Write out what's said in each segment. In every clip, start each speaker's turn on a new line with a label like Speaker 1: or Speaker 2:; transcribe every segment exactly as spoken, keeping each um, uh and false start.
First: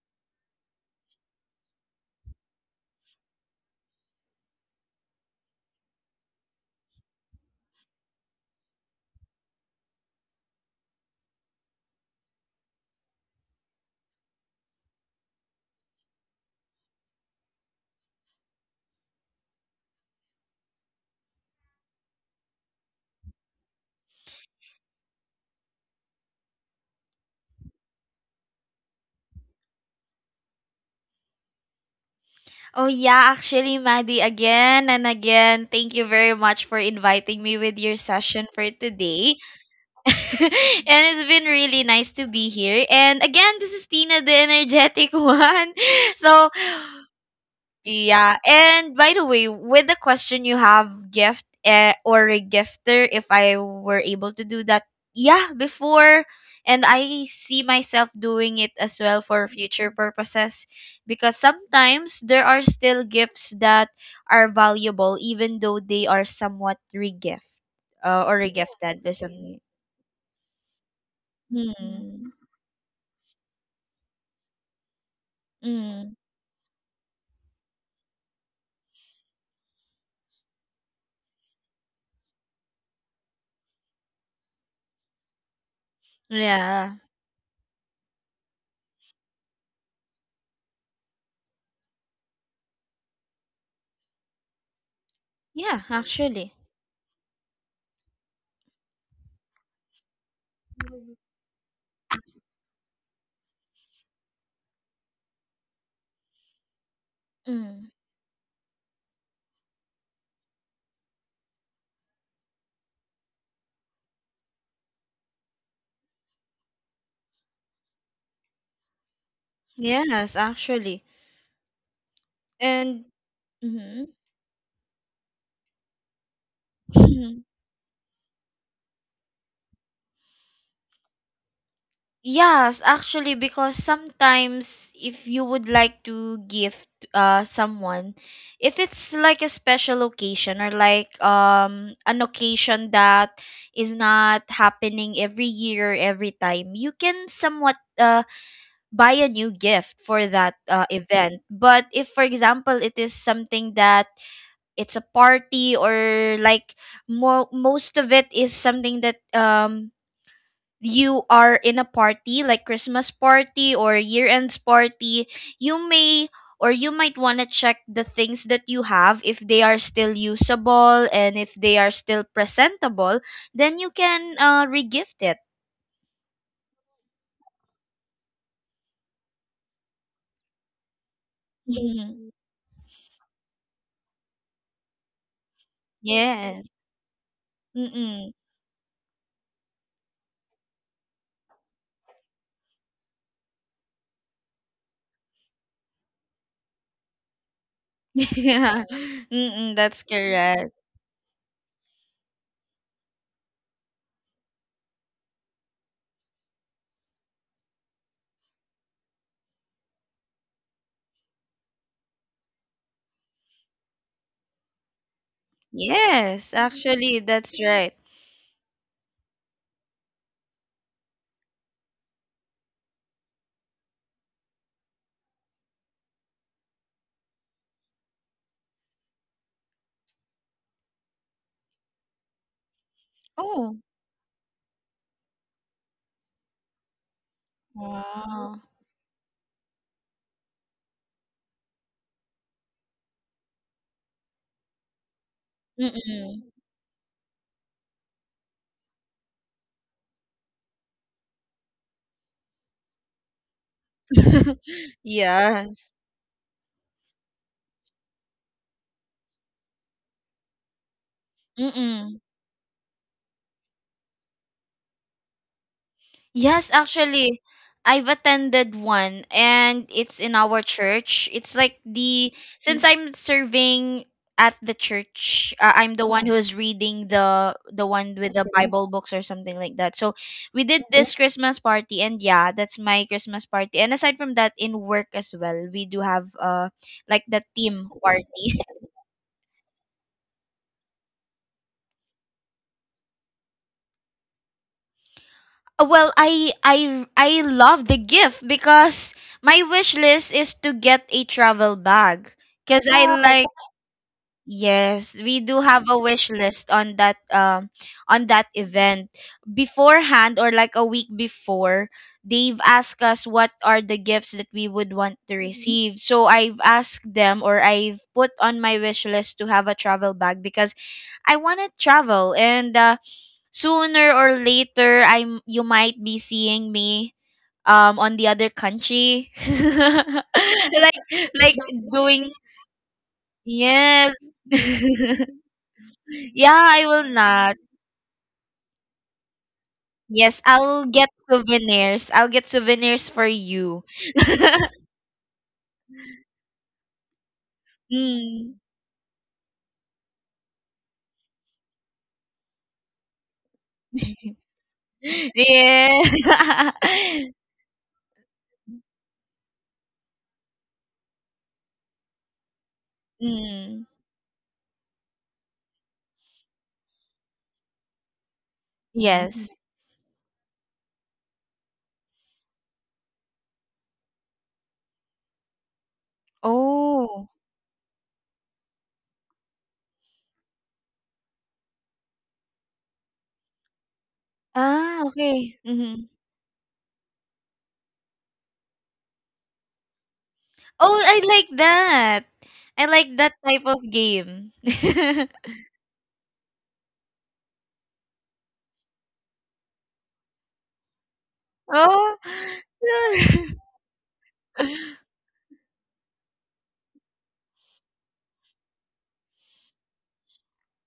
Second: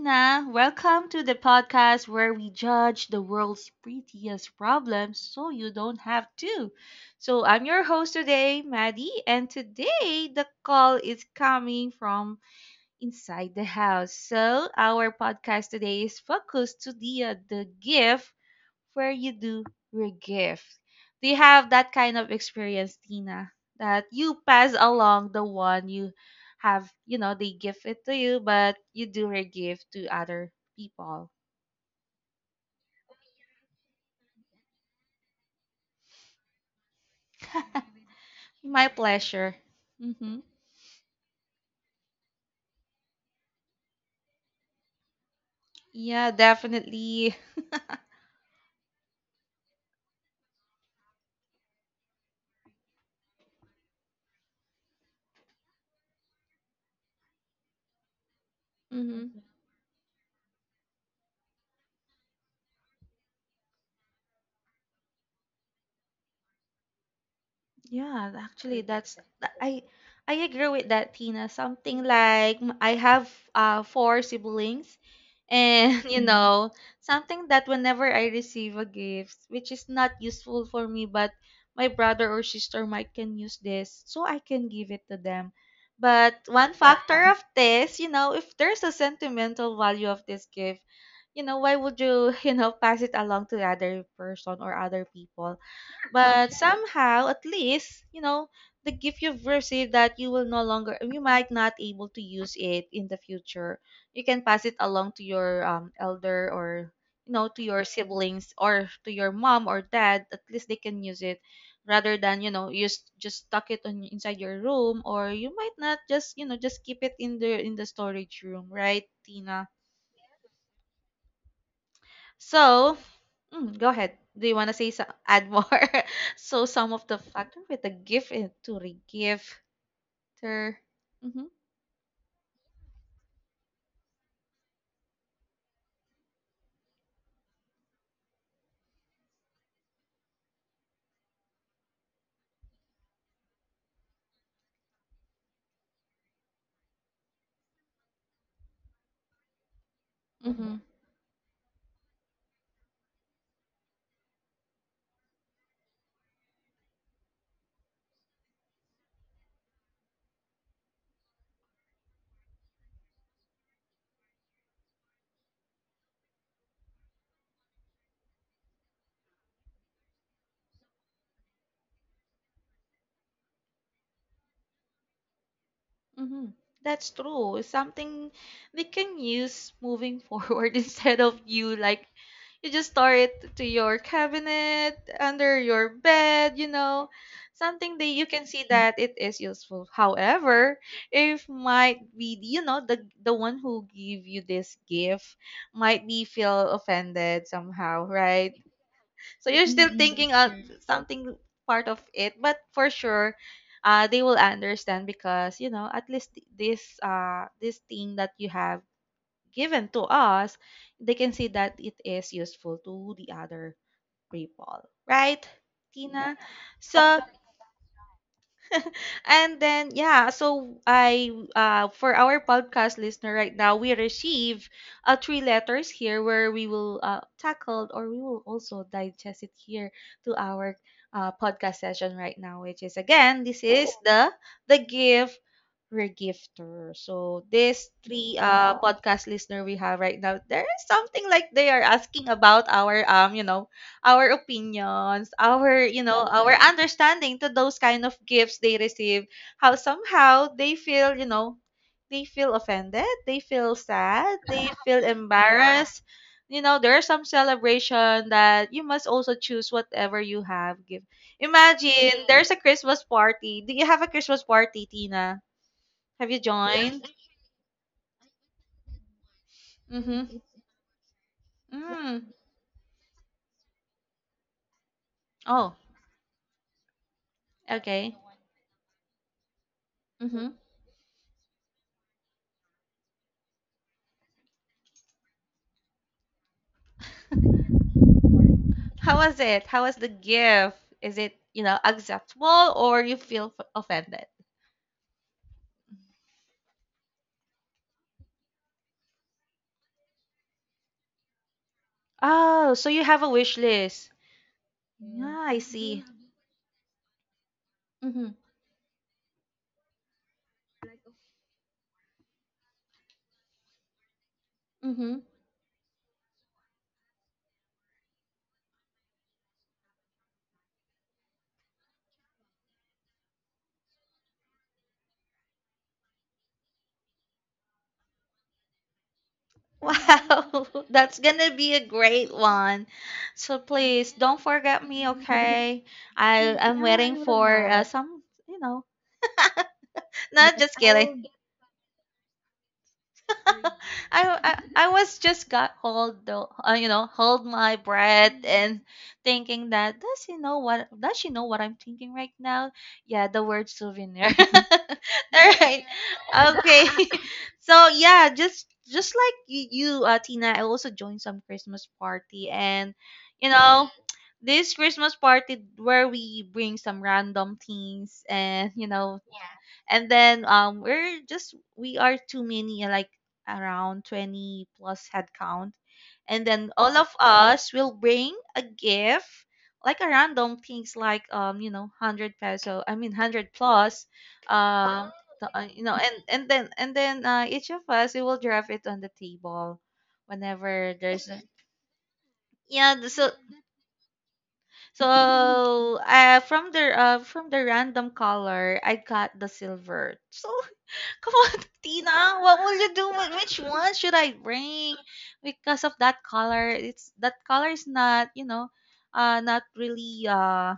Speaker 1: Tina. Welcome to the podcast where we judge the world's prettiest problems so you don't have to. So, I'm your host today, Maddie, and today the call is coming from inside the house. So, our podcast today is focused to the, uh, the gift where you do your gift. Do you have that kind of experience, Tina? That you pass along the one you have, you know, they give it to you, but you do your gift to other people.
Speaker 2: Oh yeah, actually, Maddie, again and again, thank you very much for inviting me with your session for
Speaker 1: My
Speaker 2: today.
Speaker 1: pleasure.
Speaker 2: And
Speaker 1: Mm-hmm.
Speaker 2: it's been really nice to be here. And again, this is Tina, the energetic one.
Speaker 1: Yeah,
Speaker 2: So
Speaker 1: definitely.
Speaker 2: yeah, and by the way, with the question you have gift eh, or a gifter, if I were able to do that, yeah, before, and I see myself doing it as well
Speaker 1: Mm-hmm.
Speaker 2: for future purposes, because sometimes there are still gifts that are valuable, even though they are somewhat regift uh,
Speaker 1: Yeah,
Speaker 2: or
Speaker 1: actually, like
Speaker 2: regifted or
Speaker 1: that's tha-
Speaker 2: something.
Speaker 1: I I agree with that, Tina. Something
Speaker 2: Hmm.
Speaker 1: like m- I have uh four siblings, and
Speaker 2: Mm.
Speaker 1: you mm, know, something that whenever I receive a gift, which is not useful for me, but my brother or sister might can use this, so I can give it to them. But one
Speaker 2: Yeah.
Speaker 1: factor, yeah, of this, you know, if there's a sentimental value of this gift, you know, why would you, you know, pass it along to the other person or other people?
Speaker 2: Yeah. Actually.
Speaker 1: But somehow, at least, you know, they give you version that you will no longer, you might not able to use it in the future. You can pass it along to your um, elder or, you know, to
Speaker 2: Mm.
Speaker 1: your siblings or to your mom or dad. At least they can use it rather than, you know, just just tuck it on inside your room, or you might not just, you know, just keep it in the in the storage room, right, Tina?
Speaker 2: Yes, actually.
Speaker 1: So,
Speaker 2: And
Speaker 1: mm, go
Speaker 2: Mm-hmm.
Speaker 1: ahead. Do you want to say so- add more? so some of the factor with the gift and to re-gift. Mm-hmm.
Speaker 2: Yes, actually, because sometimes if you would like to gift uh someone, if it's like a special occasion or like um an occasion that is not happening every year, every time, you can somewhat uh buy a new gift for that
Speaker 1: Mm-hmm.
Speaker 2: uh, event. But if, for example, it is something that it's a party or like mo- most of it is something that um you are in a party like Christmas party or year ends party, you may or you might want to check the things that you have if they are still usable and if they are still presentable, then you can uh, regift it.
Speaker 1: Mhm. That's true. It's something they can use moving forward instead of you like
Speaker 2: Mhm.
Speaker 1: you just store it to your cabinet, under your
Speaker 2: Yes.
Speaker 1: bed, you know, something that
Speaker 2: Mm-mm.
Speaker 1: you can see that it is useful. However, if might be, you know, the the one who give you this gift might be feel offended somehow, right?
Speaker 2: Yeah.
Speaker 1: So
Speaker 2: Mm-mm,
Speaker 1: you're
Speaker 2: that's
Speaker 1: still thinking of
Speaker 2: correct.
Speaker 1: Mm-mm-mm. Something part of it, but for sure, uh, they will understand because you know at least th- this uh this thing that you have given to us, they can see that it is useful to the other people, right, Tina?
Speaker 2: Yes, actually,
Speaker 1: So
Speaker 2: that's right.
Speaker 1: and then, yeah, so I uh for our podcast listener right now, we receive uh three letters here where we will uh tackle, or we will also digest it here to our uh podcast session right now, which is again this
Speaker 2: Oh.
Speaker 1: is the the gift regifter. So these three
Speaker 2: Wow.
Speaker 1: uh podcast listener we have right now, there is something like they are asking about our um you know our opinions, our, you know,
Speaker 2: Mm-mm.
Speaker 1: our understanding to those kind of gifts they receive, how somehow they feel, you know, they feel offended, they feel sad, they feel
Speaker 2: Yes.
Speaker 1: embarrassed. You know, there is some celebration that you must also choose whatever you have give.
Speaker 2: Mm-mm.
Speaker 1: Imagine there's a Christmas party. Do you have a Christmas party, Tina? Have you
Speaker 2: Yes,
Speaker 1: joined?
Speaker 2: actually, I've attended one and it's in
Speaker 1: Mm-hmm.
Speaker 2: our church. It's like
Speaker 1: Mm.
Speaker 2: the Since I'm serving at the church, uh,
Speaker 1: Oh,
Speaker 2: I'm the one who is reading the the one
Speaker 1: okay.
Speaker 2: with the, okay, Bible books or something like that. So,
Speaker 1: Mm-hmm.
Speaker 2: we did, okay, this Christmas party, and yeah, that's my Christmas party. And aside from that, in work as well, we do have uh like the team party.
Speaker 1: How was it? How was the gift? Is it, you know, acceptable, or you feel f- offended?
Speaker 2: Uh, Well, I I I love the gift because my wish list is to get a travel bag
Speaker 1: Oh,
Speaker 2: because
Speaker 1: so
Speaker 2: I,
Speaker 1: you
Speaker 2: wow,
Speaker 1: have a
Speaker 2: like
Speaker 1: wish list.
Speaker 2: yes, we
Speaker 1: Yeah,
Speaker 2: do
Speaker 1: I
Speaker 2: have a
Speaker 1: see.
Speaker 2: wish list on that um on
Speaker 1: Mm-hmm.
Speaker 2: that event beforehand or like a week before they've asked us what are the gifts that we would want
Speaker 1: Mm-hmm.
Speaker 2: to, mhm, receive. So I've asked them or I've put on my wish list to have a travel bag because I want to travel and uh, sooner or later I am you might be seeing me um on the other country.
Speaker 1: Wow,
Speaker 2: like
Speaker 1: that's
Speaker 2: like
Speaker 1: gonna be a
Speaker 2: doing
Speaker 1: great one. So
Speaker 2: yes.
Speaker 1: please don't forget me, okay? I
Speaker 2: Yeah, I
Speaker 1: am
Speaker 2: will
Speaker 1: waiting
Speaker 2: not.
Speaker 1: for uh, some, you know,
Speaker 2: Yes,
Speaker 1: not just
Speaker 2: I'll get
Speaker 1: kidding.
Speaker 2: souvenirs. I'll get souvenirs for you.
Speaker 1: I, I I was just got hold the uh, you know hold my breath
Speaker 2: Mm.
Speaker 1: and thinking that, does she know what does she know what I'm thinking right now? Yeah, the word souvenir. All right,
Speaker 2: Yeah.
Speaker 1: okay. So yeah, just just like you, you uh, Tina, I also joined some Christmas party, and you
Speaker 2: Mm.
Speaker 1: know this Christmas party where we bring some random things, and you know
Speaker 2: Yes.
Speaker 1: and then um we're just we are too many, uh, like around twenty plus headcount, and then all of
Speaker 2: Oh.
Speaker 1: us will bring a gift, like a random things like um you know one hundred peso, I mean one hundred plus,
Speaker 2: Ah,
Speaker 1: um the-
Speaker 2: okay.
Speaker 1: uh, you know
Speaker 2: Hmm.
Speaker 1: and and then and then uh, each of us we will drop it on the table
Speaker 2: Oh,
Speaker 1: whenever
Speaker 2: I
Speaker 1: there's
Speaker 2: like
Speaker 1: a,
Speaker 2: that. I
Speaker 1: yeah,
Speaker 2: like
Speaker 1: th-
Speaker 2: that
Speaker 1: so
Speaker 2: type of game.
Speaker 1: so uh from the uh from the random color I got the silver. So come on,
Speaker 2: Oh.
Speaker 1: Tina. What will you do? with- Which one should I bring? Because of that color, it's that color is not, you know, uh, not really uh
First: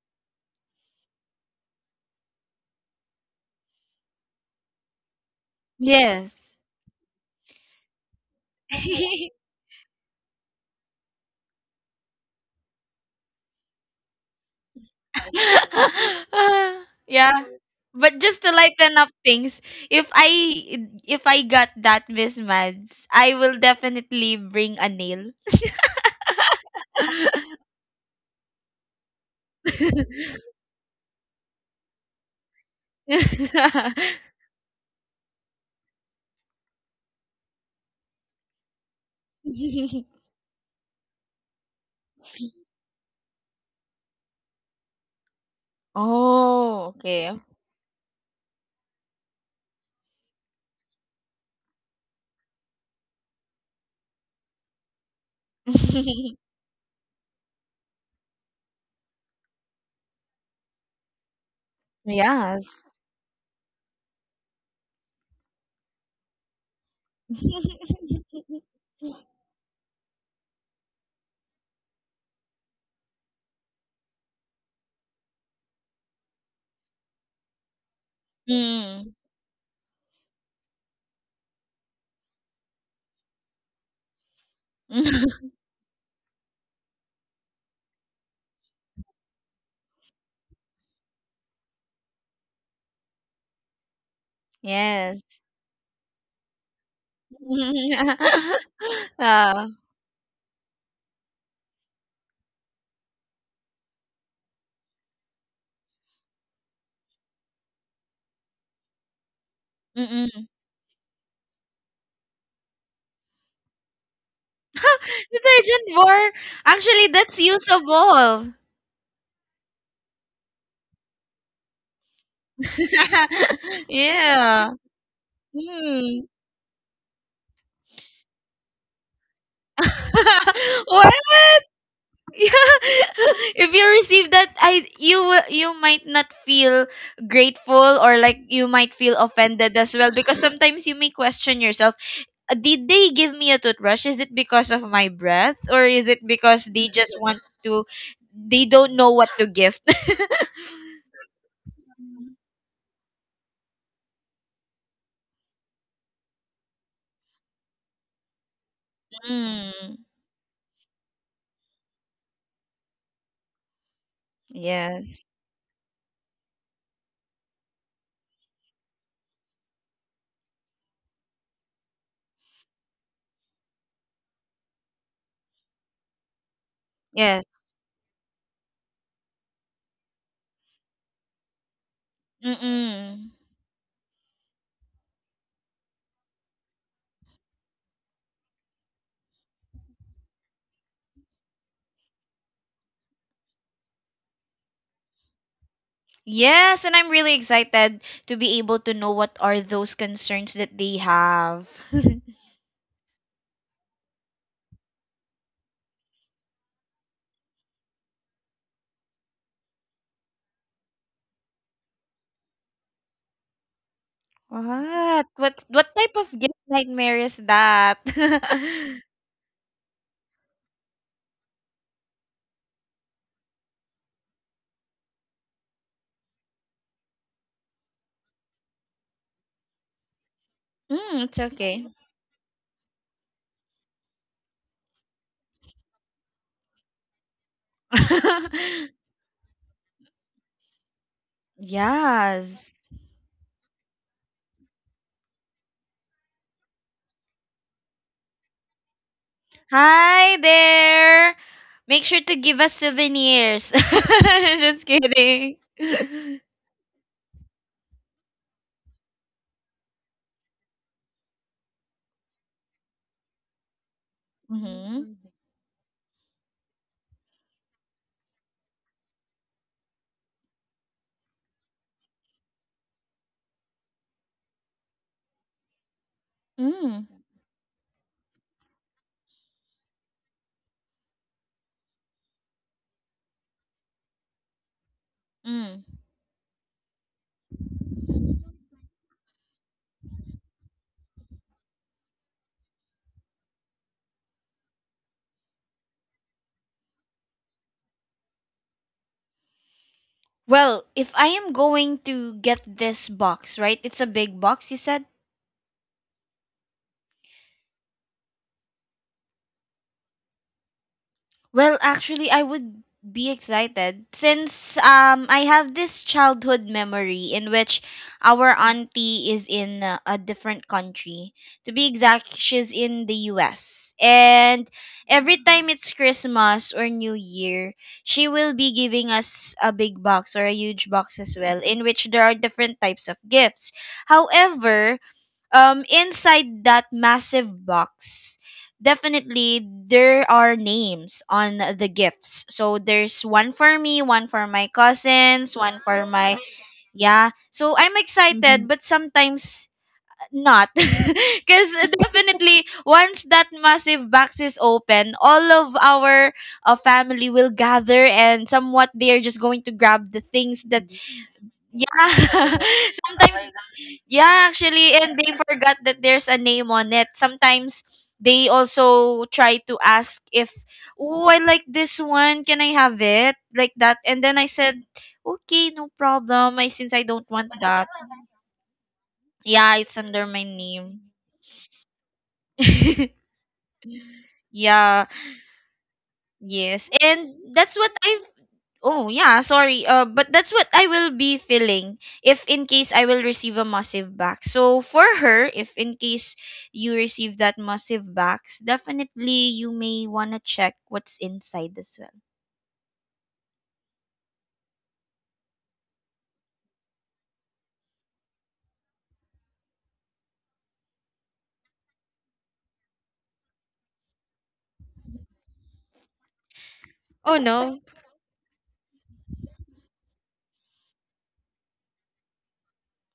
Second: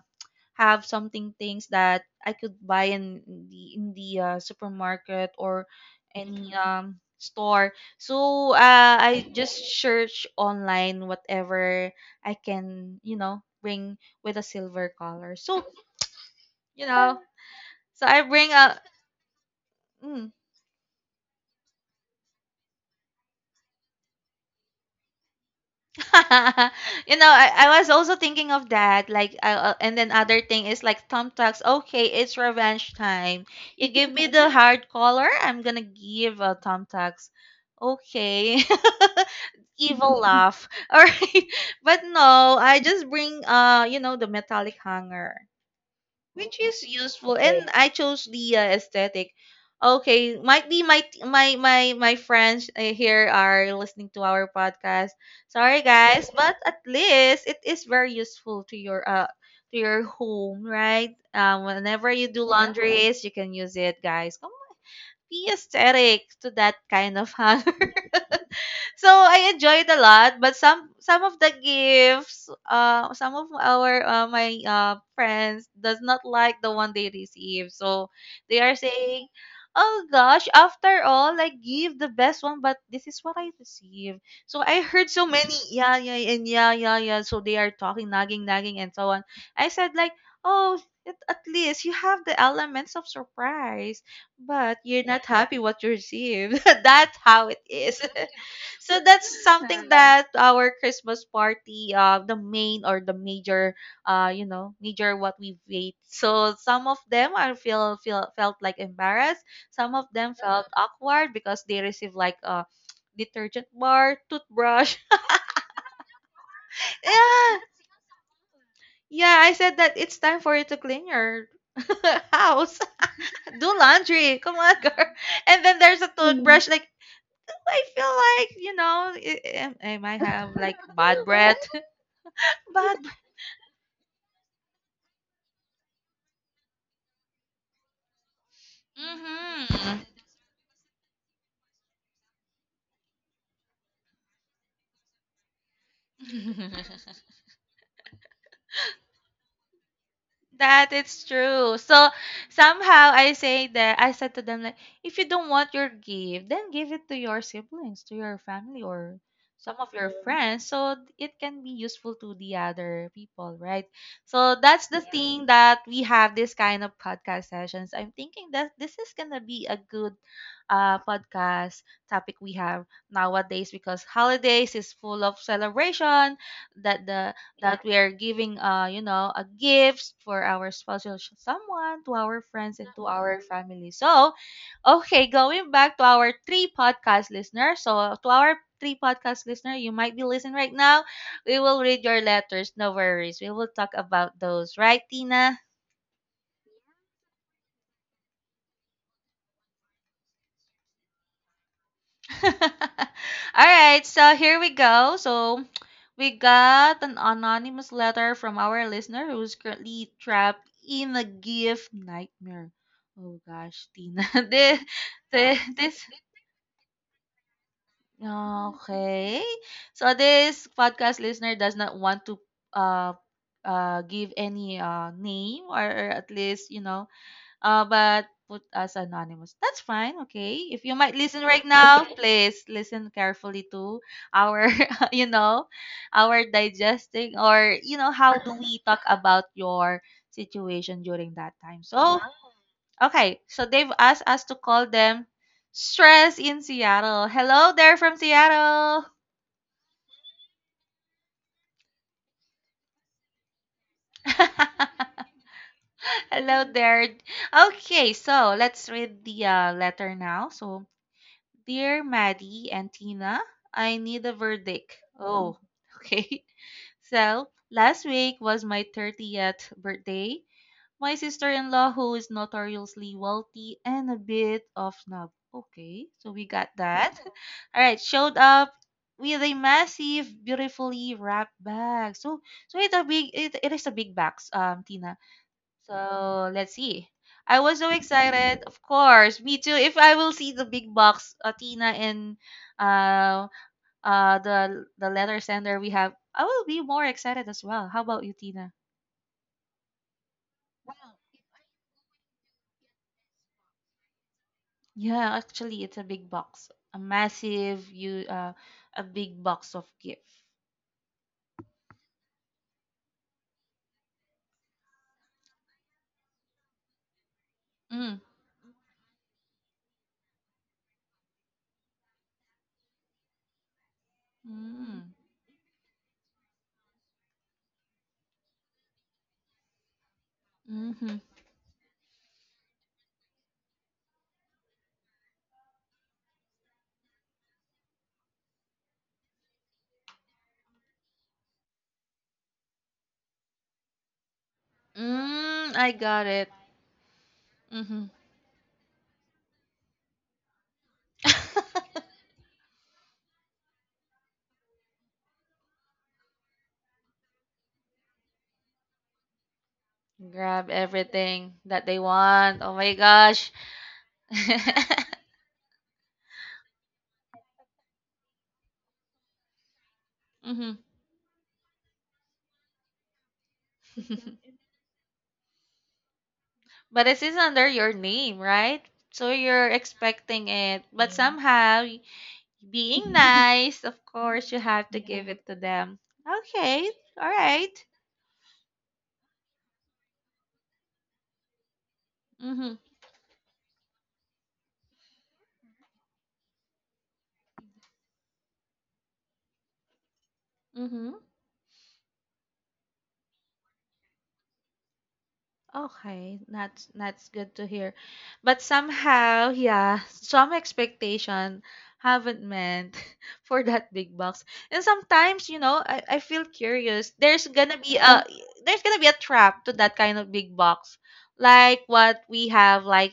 Speaker 1: have something things that I could buy in the in the uh, supermarket or
Speaker 2: Yes.
Speaker 1: any Mm-hmm. um store. So uh, I just search online whatever I can, you know, bring with a silver color. So
Speaker 2: Ah,
Speaker 1: you know,
Speaker 2: yeah,
Speaker 1: so
Speaker 2: but
Speaker 1: I
Speaker 2: just to
Speaker 1: bring a.
Speaker 2: lighten up things, if I
Speaker 1: mm,
Speaker 2: if I got that Miss Mads, I will definitely bring a nail.
Speaker 1: you know, I, I was also thinking of that. Like, uh, uh, and then other thing is like thumbtacks. Okay, it's revenge time. You give me the hard collar, I'm gonna give a thumbtacks. Okay, evil laugh. All right, but no, I just bring uh, you know, the metallic hanger, which is
Speaker 2: Oh, okay.
Speaker 1: useful, and I chose the uh, aesthetic. Okay, might be my my my my friends uh, here are listening to our podcast. Sorry guys, but at least it is very useful to your uh to your home, right? um whenever you do
Speaker 2: Yes.
Speaker 1: laundries, you can use it. Guys, come on, be aesthetic to that kind of house. So I enjoyed a lot, but some some of the gifts, uh, some of our uh, my uh, friends does not like the one they receive. So they are
Speaker 2: Mm.
Speaker 1: saying, "Oh gosh, after all, I give the best one, but this is what I receive." So I heard so many, yeah, yeah, and yeah, yeah, yeah. So they are talking, nagging, nagging, and so on. I said like, "Oh." At at least you have the elements of surprise, but you're not
Speaker 2: Yes.
Speaker 1: happy what you received. That's how it is. So that's
Speaker 2: Ah.
Speaker 1: something that our Christmas party, uh, the main or the major, uh, you know, major what we ate. So some of them, I feel feel felt like embarrassed. Some of them
Speaker 2: Mm-mm.
Speaker 1: felt awkward because they received like a detergent bar, toothbrush.
Speaker 2: Detergent bar. Actually, that's
Speaker 1: Yeah,
Speaker 2: usable.
Speaker 1: yeah. I said that it's time for you to clean your house. Do laundry. Come
Speaker 2: Yeah.
Speaker 1: on, girl. And then there's a Mm.
Speaker 2: Hmm.
Speaker 1: toothbrush. Like, I feel like, you know, I- am, am I might have like
Speaker 2: What?
Speaker 1: bad breath?
Speaker 2: Yeah.
Speaker 1: bad.
Speaker 2: If you receive that, I you will- you might not feel grateful or like you might feel offended as well because sometimes you may question yourself. "Uh, Did they give me a toothbrush? Is it because of my breath or is it because they just
Speaker 1: Mm-hmm.
Speaker 2: want to? They don't know what to gift."
Speaker 1: That is true. So somehow, I say that I said to them like, if you don't want your gift, then give it to your siblings, to your family, or some of
Speaker 2: Mm.
Speaker 1: your mm friends, so it can be useful to the other people, right? So that's the
Speaker 2: Yes.
Speaker 1: thing that we have this kind of podcast sessions. I'm thinking that this is gonna be a good uh podcast topic we have nowadays, because holidays is full of celebration that the that we are giving, uh you know a gift for our spouse, or someone, to our friends and to
Speaker 2: Mm-mm.
Speaker 1: our family. So okay, going back to our three podcast listeners. So to our three podcast listener, you might be listening right now, we will read your letters, no worries, we will talk about those, right, Tina?
Speaker 2: Yes, and I'm really excited to be able to know what are those concerns that they have.
Speaker 1: All right, so here we go. So we got an anonymous letter from our listener who's currently trapped in a gift nightmare. Oh gosh, Tina. This,
Speaker 2: What?
Speaker 1: this,
Speaker 2: What what
Speaker 1: this
Speaker 2: type of gift nightmare is that?
Speaker 1: okay. So this podcast listener does not want to uh uh give any uh name, or, or at least, you know, uh, but put as anonymous. That's fine, okay? If you might
Speaker 2: Mm, it's
Speaker 1: listen right
Speaker 2: okay.
Speaker 1: now, please listen carefully to our, you know, our digesting, or, you know, how do we talk about your situation during that time. So,
Speaker 2: Yes.
Speaker 1: okay, so they've asked us to call them Stress in Seattle. Hello there from Seattle.
Speaker 2: Hi there. Make sure to give us souvenirs. Just kidding.
Speaker 1: Hello there. Okay, so let's read the uh, letter now. So, dear Maddie and Tina, I need a verdict.
Speaker 2: Mm-hmm.
Speaker 1: Oh, okay. So, last week was my thirtieth birthday. My sister in law, who is notoriously wealthy and a bit of snob. Okay, so we got
Speaker 2: Mm.
Speaker 1: that. All right, showed up with a massive, beautifully wrapped bag. So, so it's a big, it, it is a big box, um, Tina.
Speaker 2: Mm.
Speaker 1: So let's see. I was so excited. Of course, me too. If I will see the big box, uh, Tina, and uh, uh, the the letter sender we have, I will be more excited as well. How about you, Tina?
Speaker 2: Well, if I am going to get this box, right? It's a big box, you said?
Speaker 1: Yeah, actually, it's a big box, a massive you uh, a big box of gift.
Speaker 2: Well, actually, I would be excited since um I have this childhood memory in which
Speaker 1: Mm.
Speaker 2: our auntie is in uh, a different country. To be exact, she's in the U S. And
Speaker 1: Mm.
Speaker 2: every time it's Christmas or New Year, she will be giving us a big box or a huge box
Speaker 1: Mm-hmm.
Speaker 2: as well in which there are different types of gifts. However, um inside that massive box, definitely there are names on the gifts, so there's one for me, one for my cousins, one
Speaker 1: Mm, I
Speaker 2: for
Speaker 1: got
Speaker 2: my,
Speaker 1: it.
Speaker 2: yeah, so I'm
Speaker 1: Mm-hmm.
Speaker 2: excited. Hmm, but sometimes not. Because definitely once that massive box is open, all of our uh, family will gather and somewhat they're just going to grab the things
Speaker 1: Grab
Speaker 2: that,
Speaker 1: everything that they
Speaker 2: yeah.
Speaker 1: want. Oh my
Speaker 2: Sometimes,
Speaker 1: gosh.
Speaker 2: yeah, actually, and they forgot that there's a name on it. Sometimes they also try to ask if,
Speaker 1: mm-hmm.
Speaker 2: oh, I like this one, can I have it? Like that. And then I said, okay, no problem. I since I
Speaker 1: But
Speaker 2: don't
Speaker 1: it is
Speaker 2: want
Speaker 1: under
Speaker 2: that.
Speaker 1: your name, right? So you're
Speaker 2: Yeah, it's under my
Speaker 1: expecting it.
Speaker 2: name.
Speaker 1: But yeah. Somehow, y- being nice, of course, you have
Speaker 2: Yeah,
Speaker 1: to give yeah. it to them.
Speaker 2: yes.
Speaker 1: Okay.
Speaker 2: And
Speaker 1: All
Speaker 2: that's
Speaker 1: right.
Speaker 2: what I have. Oh yeah, sorry. Uh, but that's what I will be feeling if in case I will receive a massive back. So for her, if in case you receive that massive backs, definitely you may wanna check what's
Speaker 1: Mm-hmm.
Speaker 2: inside as well.
Speaker 1: Okay, that's that's good to hear. But somehow, yeah, some expectation haven't meant for that big box. And sometimes, you know, I, I feel curious.
Speaker 2: Oh
Speaker 1: There's gonna
Speaker 2: no.
Speaker 1: be a there's gonna be a trap to that kind of big box, like what we have, like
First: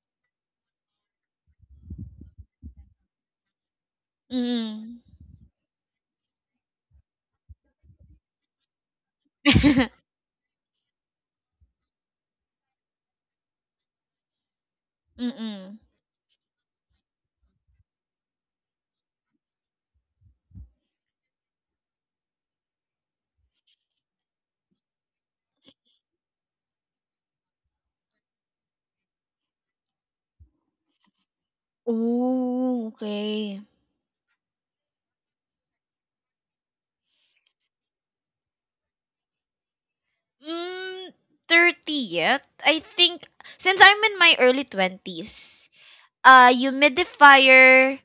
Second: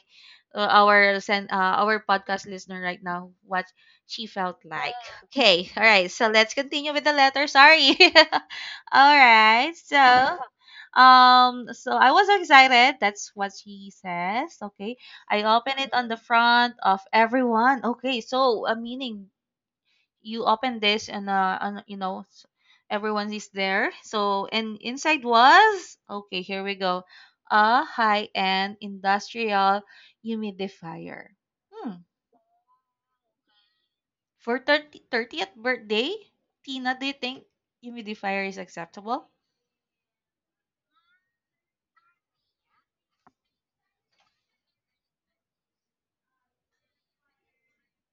Speaker 1: uh, our sen- uh, our podcast listener right now, what she felt like.
Speaker 2: Mm.
Speaker 1: Okay, all right. So let's continue with the letter. Sorry. all right. So. Um, so I was excited. That's what she says. Okay. I open
Speaker 2: Mm-mm.
Speaker 1: it on the front of everyone. Okay. So, uh, meaning you open this and, uh, on, you know, s- everyone is there. So, and inside was, okay, here we go. A high-end industrial humidifier. Hmm.
Speaker 2: Oh, okay.
Speaker 1: For thirty thirtieth birthday, Tina, do you think humidifier is acceptable?
Speaker 2: Mm, thirty yet? I think since I'm in my early twenties, uh humidifier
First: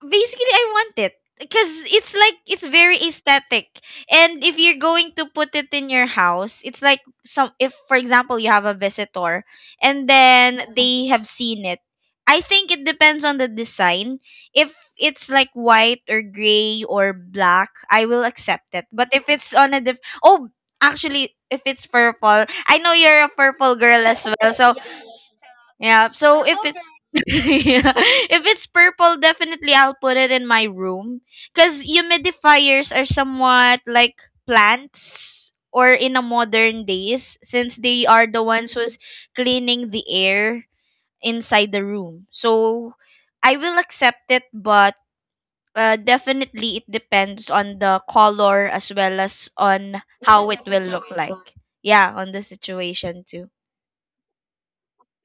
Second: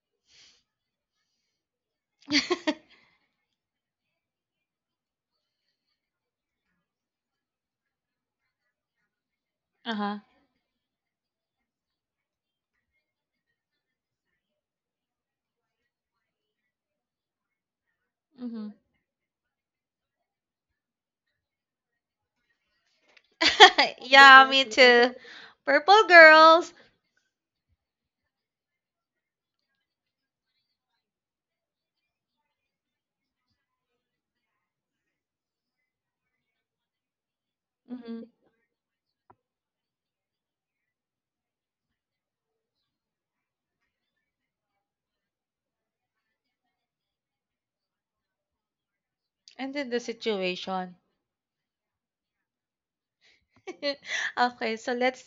Speaker 2: basically I want it because it's like it's very aesthetic, and if you're going to put it in your house it's like some, if for example you have a visitor and
Speaker 1: Uh-huh.
Speaker 2: then they have seen it, I think it depends on the design. If it's like white or gray or black I will accept it, but if it's on a diff- oh, actually if it's purple, I know you're a purple girl as
Speaker 1: yeah,
Speaker 2: well,
Speaker 1: me
Speaker 2: so
Speaker 1: too. Purple
Speaker 2: yeah. So if,
Speaker 1: girls.
Speaker 2: okay, it's yeah, if it's purple, definitely I'll put it in my room because humidifiers are somewhat like plants or in a modern days since they are the ones who's cleaning the air inside the room. So I will accept it, but uh, definitely it depends on the color as well as
Speaker 1: And then the
Speaker 2: on how it will
Speaker 1: situation.
Speaker 2: look like. Yeah, on the situation too.
Speaker 1: okay, so let's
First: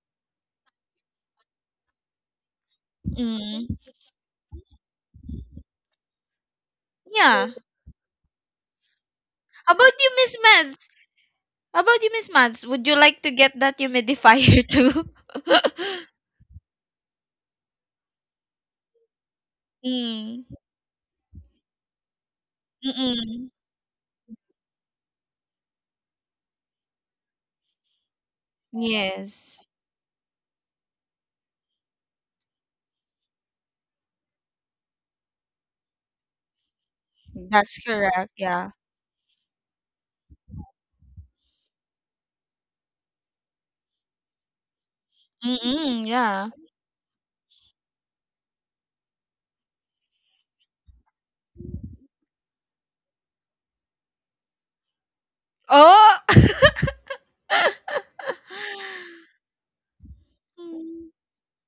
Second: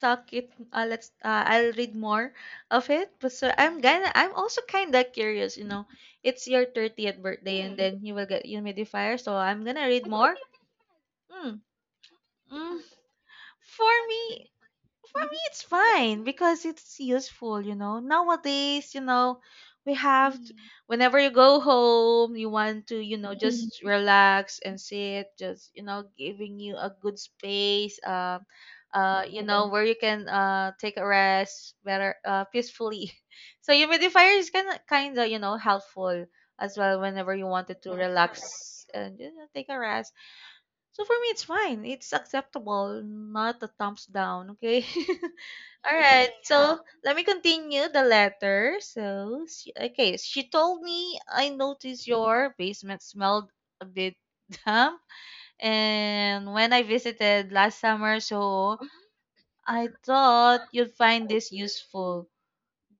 Speaker 1: talk it. Uh, let's. Uh, I'll read more of it. But so
Speaker 2: Mm.
Speaker 1: I'm gonna. I'm also kind of curious. You know, it's your thirtieth
Speaker 2: Yeah.
Speaker 1: birthday, and then you will get humidifier. So I'm
Speaker 2: How
Speaker 1: gonna
Speaker 2: about
Speaker 1: read
Speaker 2: you, Miss
Speaker 1: more.
Speaker 2: Meds?
Speaker 1: Mm,
Speaker 2: How about you, Miss Mads?
Speaker 1: mm.
Speaker 2: Would you like to get that
Speaker 1: For me,
Speaker 2: humidifier too?
Speaker 1: For me, it's fine because it's useful, you know. Nowadays, you know, we have to,
Speaker 2: Mm.
Speaker 1: whenever you go home, you want to, you know,
Speaker 2: Mm-mm.
Speaker 1: just relax and sit, just, you know, giving you a good space, uh, uh, you know, where you
Speaker 2: Yes.
Speaker 1: can uh take a rest better, uh, peacefully. So humidifier is kind of, kind of, you know, helpful as well whenever you wanted to
Speaker 2: That's
Speaker 1: relax
Speaker 2: correct.
Speaker 1: and you
Speaker 2: Yeah.
Speaker 1: know, take a rest. So for me, it's fine. It's acceptable, not a thumbs down. Okay. All right, so
Speaker 2: Mm-mm.
Speaker 1: let me
Speaker 2: Yeah.
Speaker 1: continue the letter. So, she, okay, she told me I noticed your basement smelled a bit damp, and when I
Speaker 2: Oh.
Speaker 1: visited last summer, so I thought you'd find this useful.
Speaker 2: Mm.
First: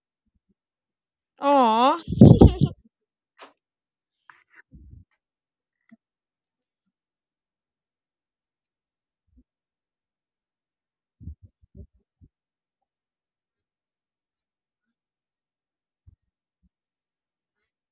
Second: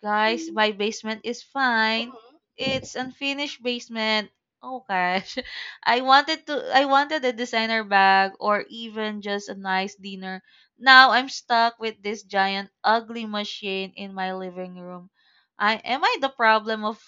Speaker 1: Guys, my basement is
Speaker 2: Oh.
Speaker 1: fine. It's unfinished basement. Oh gosh. I wanted to I wanted a designer bag or even just a nice dinner. Now I'm stuck with this giant ugly machine in my living room. I am I the problem of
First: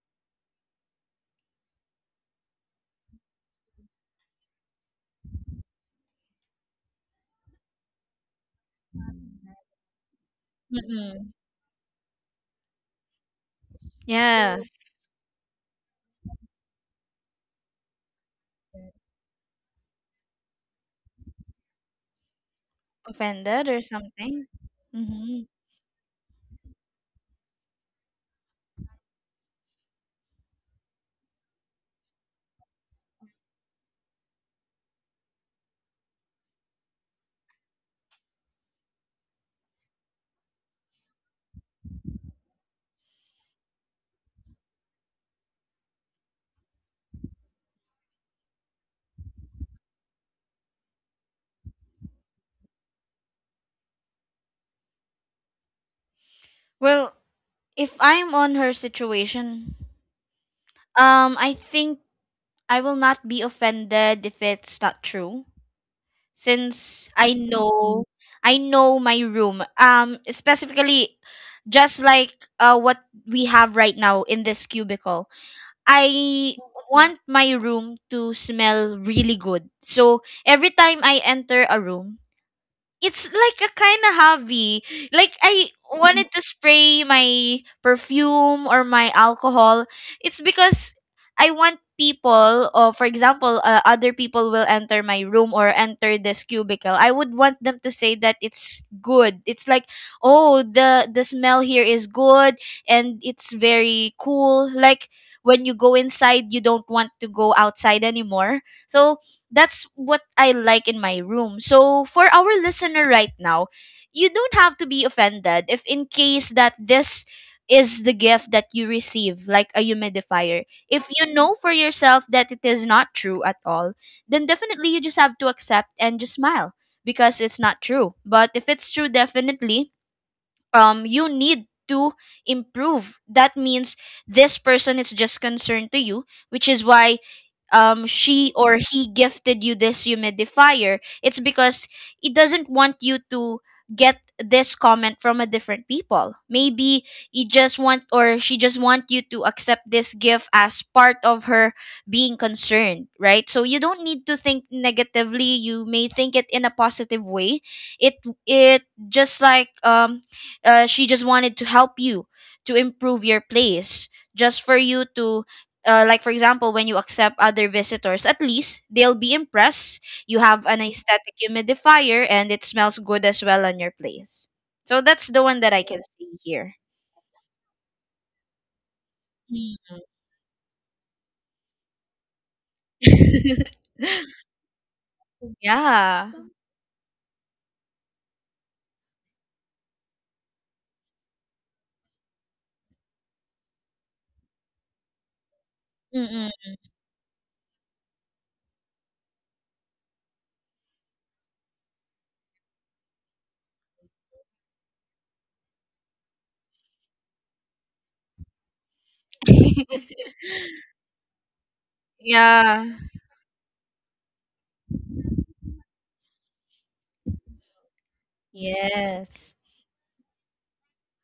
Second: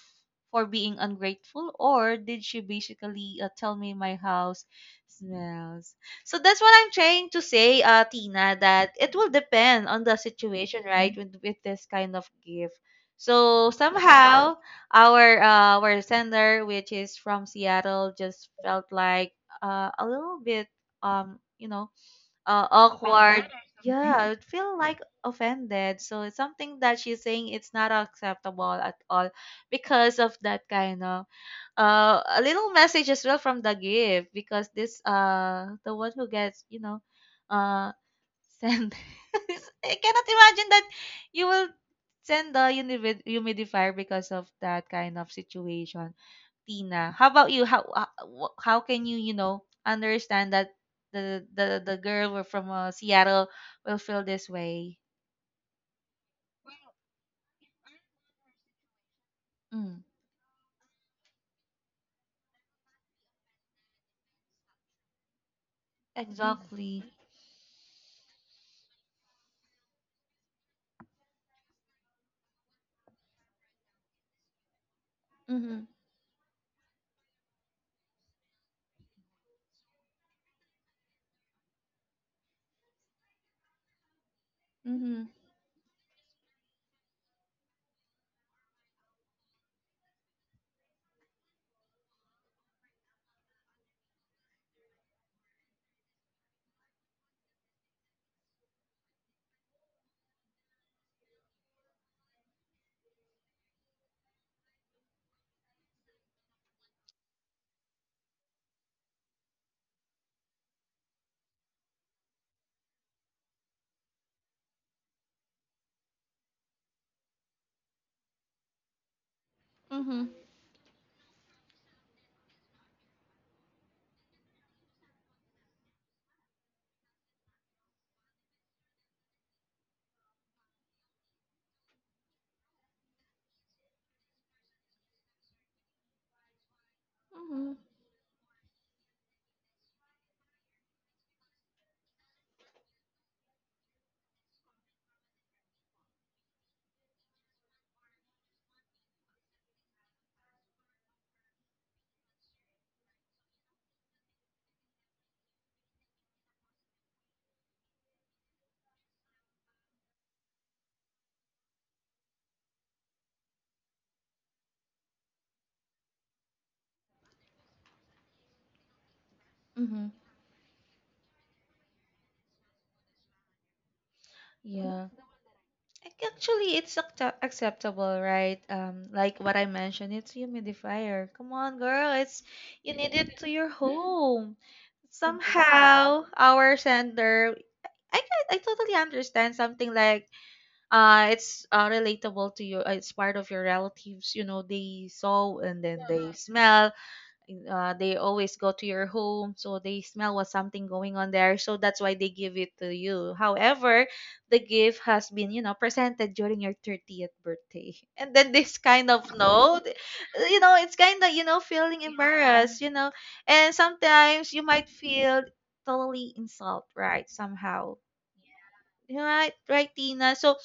Speaker 1: for being ungrateful, or did she basically uh, tell me my house smells? So that's what I'm trying to say, uh, Tina, that it will depend on the
Speaker 2: Mm-mm.
Speaker 1: situation, right? With with this kind of gift. So Wow.
Speaker 2: Yes.
Speaker 1: somehow our uh, our sender, which is from Seattle, just felt like uh, a little bit um you know uh,
Speaker 2: Offended or
Speaker 1: awkward.
Speaker 2: something.
Speaker 1: Yeah, it feel
Speaker 2: Mm-hmm.
Speaker 1: like offended. So it's something that she's saying it's not acceptable at all because of that kind of uh a little message as well from the gift because this uh the one who gets you know uh, Send. I cannot imagine that you will send the humid- humidifier because of that kind of situation. Tina, how about you? How uh, wh- how can you you know understand that the the the girl were from uh, Seattle will feel this way?
Speaker 2: Well, if I'm on her situation,
Speaker 1: Mm,
Speaker 2: um, I think I will not be offended if it's not true. Since I
Speaker 1: exactly.
Speaker 2: know I know my room. Um, specifically, just like uh, what we have right now in this cubicle.
Speaker 1: Mhm.
Speaker 2: I want my room to smell really good. So every time I enter a room, it's like a kind of hobby. Like I
Speaker 1: Mhm.
Speaker 2: wanted to spray my perfume or my alcohol. It's because I want people, or for example, uh, other people will enter my room or enter this cubicle. I would want them to say that it's good. It's like, oh, the the smell here is good and it's very cool. Like when you go inside, you don't want to go outside anymore. So that's what I like in my room. So for our listener right now, you don't have to be offended if in case that this is the gift that you receive, like a humidifier.
Speaker 1: Mhm.
Speaker 2: If you know for yourself that it is not true at all, then definitely you just have to accept and just smile because it's not true. But if it's true, definitely um you need to improve. That means this person is just concerned to you, which is why um
Speaker 1: Mhm.
Speaker 2: she or he gifted you this humidifier. It's because it doesn't want you to get this comment from a different people. Maybe he just want or she just want you to accept this gift as part of her being concerned, right? So you don't need to think negatively, you may think it in a positive way. It it just like um uh, she just wanted to help you to improve your place, just for you to uh, like for example when you accept other visitors, at least they'll be impressed you have
Speaker 1: Mhm.
Speaker 2: an aesthetic humidifier and it smells good as well on your place. So that's the one
Speaker 1: Yeah.
Speaker 2: that I can see here.
Speaker 1: Ac- Actually, it's acta- acceptable, right? Um,
Speaker 2: Mm.
Speaker 1: like what I mentioned, it's humidifier. Come on, girl, it's you need it to your home.
Speaker 2: Yeah.
Speaker 1: Somehow, our sender, I can, I totally understand something like uh, it's uh, relatable to you. uh, It's part of your relatives, you know, they saw and then
Speaker 2: Mm-mm.
Speaker 1: they smell uh, they always go to your home so they smell what's something going on there so that's why they give it to you. However, the gift has been you know presented during your thirtieth birthday, and then this kind of no th- you know it's kind of you know feeling
Speaker 2: Yeah,
Speaker 1: embarrassed you know and sometimes you might feel totally insult, right, somehow.
Speaker 2: yes.
Speaker 1: Right, right, Tina. So,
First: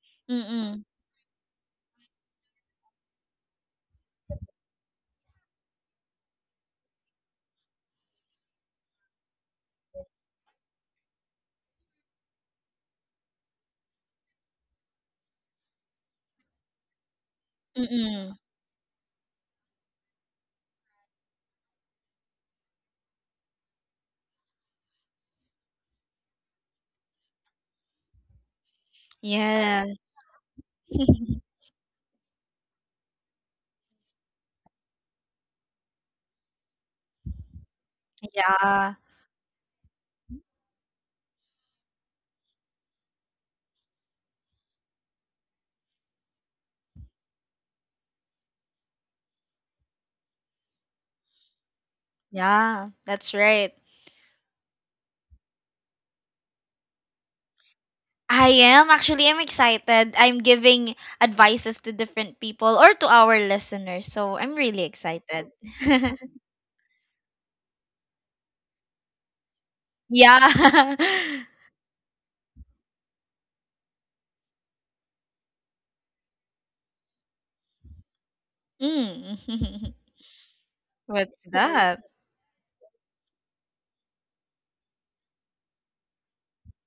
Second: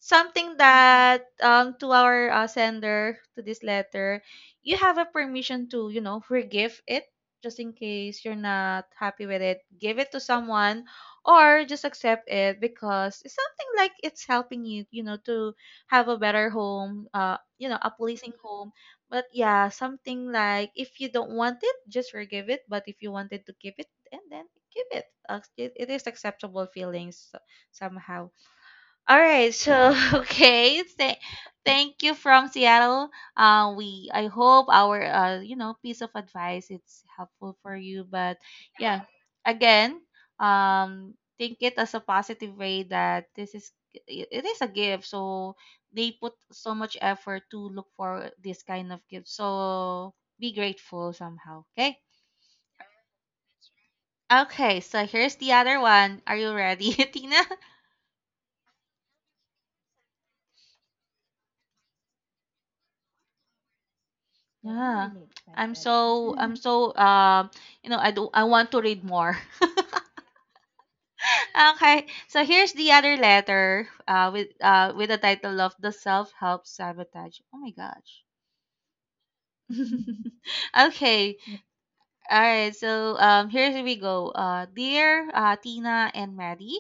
Speaker 1: something
Speaker 2: Mm-mm.
Speaker 1: that um to our uh, sender to this letter, you have a permission to you know forgive it just in case you're not happy with it. Give it to someone, or just accept it because it's something like it's helping you you know to have a better home. Uh, you know, a pleasing
Speaker 2: Mm-mm.
Speaker 1: home. But yeah, something like if you don't want it, just forgive it. But if you wanted to keep it, and then give it. Uh, It it is acceptable feelings somehow. All right,
Speaker 2: Yeah.
Speaker 1: so okay, th- thank you from Seattle. Uh, we I hope our uh, you know piece of advice it's helpful for you. But
Speaker 2: Yeah,
Speaker 1: yeah, again, um, think it as a positive way that this is i- it is a gift. So they put so much effort to look for this kind of gift. So be grateful somehow. Okay.
Speaker 2: yeah, that's right.
Speaker 1: Okay, so here's the other one. Are you ready, Tina?
Speaker 2: I am Actually, I'm excited. I'm giving advices to different people or to our listeners. So I'm really
Speaker 1: Yeah.
Speaker 2: excited.
Speaker 1: am so I'm so um you know I do I want to read more.
Speaker 2: Yeah.
Speaker 1: okay. So here's the other letter uh with uh with the title of The Self-Help Sabotage. Oh my gosh.
Speaker 2: Mm. What's
Speaker 1: okay.
Speaker 2: that?
Speaker 1: All right. So um here we go. Uh dear uh Tina and Maddie,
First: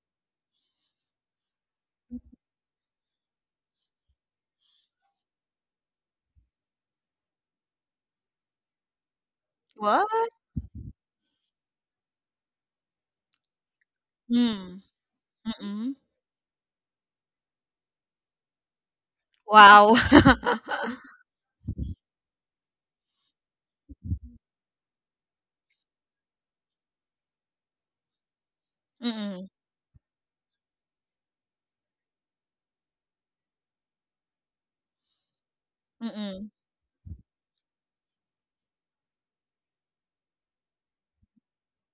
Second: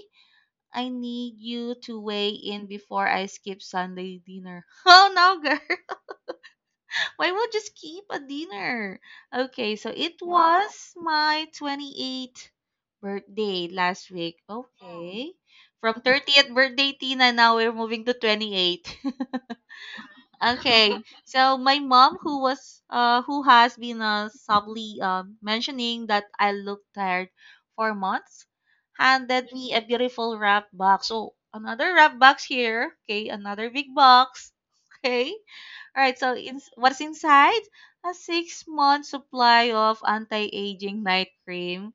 Speaker 1: I need you to weigh in before I skip Sunday dinner. Oh no, girl. Why not just keep a dinner? Okay, so
Speaker 2: What?
Speaker 1: it was my twenty-eighth birthday last week.
Speaker 2: Mm.
Speaker 1: Okay.
Speaker 2: Mm-mm.
Speaker 1: From thirtieth birthday, Tina, now we're moving to twenty-eight.
Speaker 2: Wow.
Speaker 1: Okay, so my mom, who was, uh, who has been uh, subtly um, mentioning that I look tired for months,
Speaker 2: Mm-mm.
Speaker 1: handed me a beautiful wrap box. So another wrap box here. Okay, another big box. Okay, all right, so
Speaker 2: Mm-mm.
Speaker 1: ins what's inside? A six-month supply of anti-aging night cream,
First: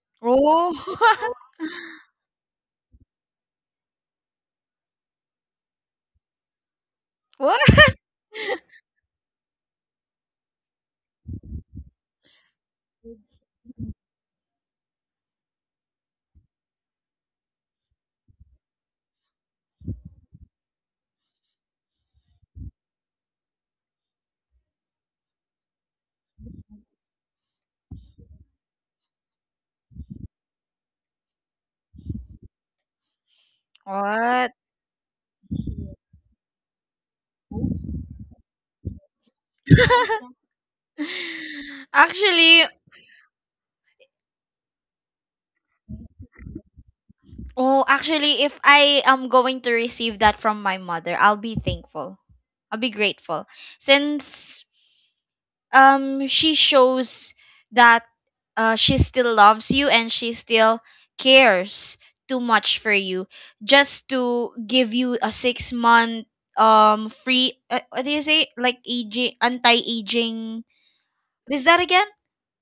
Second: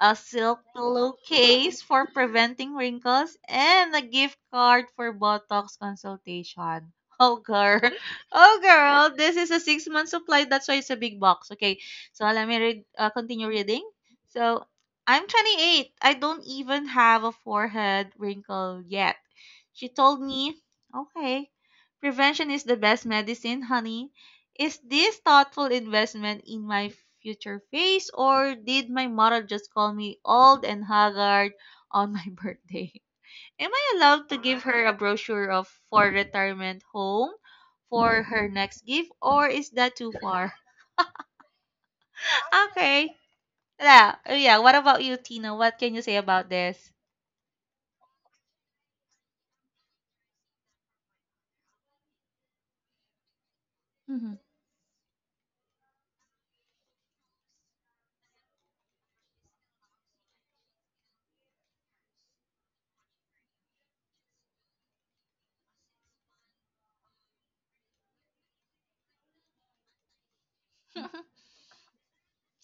Speaker 1: a silk
Speaker 2: Oh.
Speaker 1: pillowcase for preventing wrinkles, and a gift card for Botox consultation. Oh
Speaker 2: What?
Speaker 1: girl, oh girl, this is a six-month supply. That's why it's a big box. Okay, so let me read. Uh, continue reading. So I'm twenty-eight. I don't even have a forehead wrinkle yet. She told me, okay, prevention is the best medicine, honey. Is this thoughtful investment in my future face, or did my mother just call me old and haggard on my birthday? Am I allowed to
Speaker 2: What?
Speaker 1: give her a brochure of for retirement home for her next gift, or is that too far?
Speaker 2: Actually,
Speaker 1: okay. Yeah, yeah. What about you, Tina? What can you say about this?
Speaker 2: Oh, actually, if I am going to receive that from my mother, I'll be thankful. I'll be grateful since um she shows that uh she still loves you, and she still cares too much for you just to give you a six month um free uh, what do you say, like aging, anti-aging. What is that again?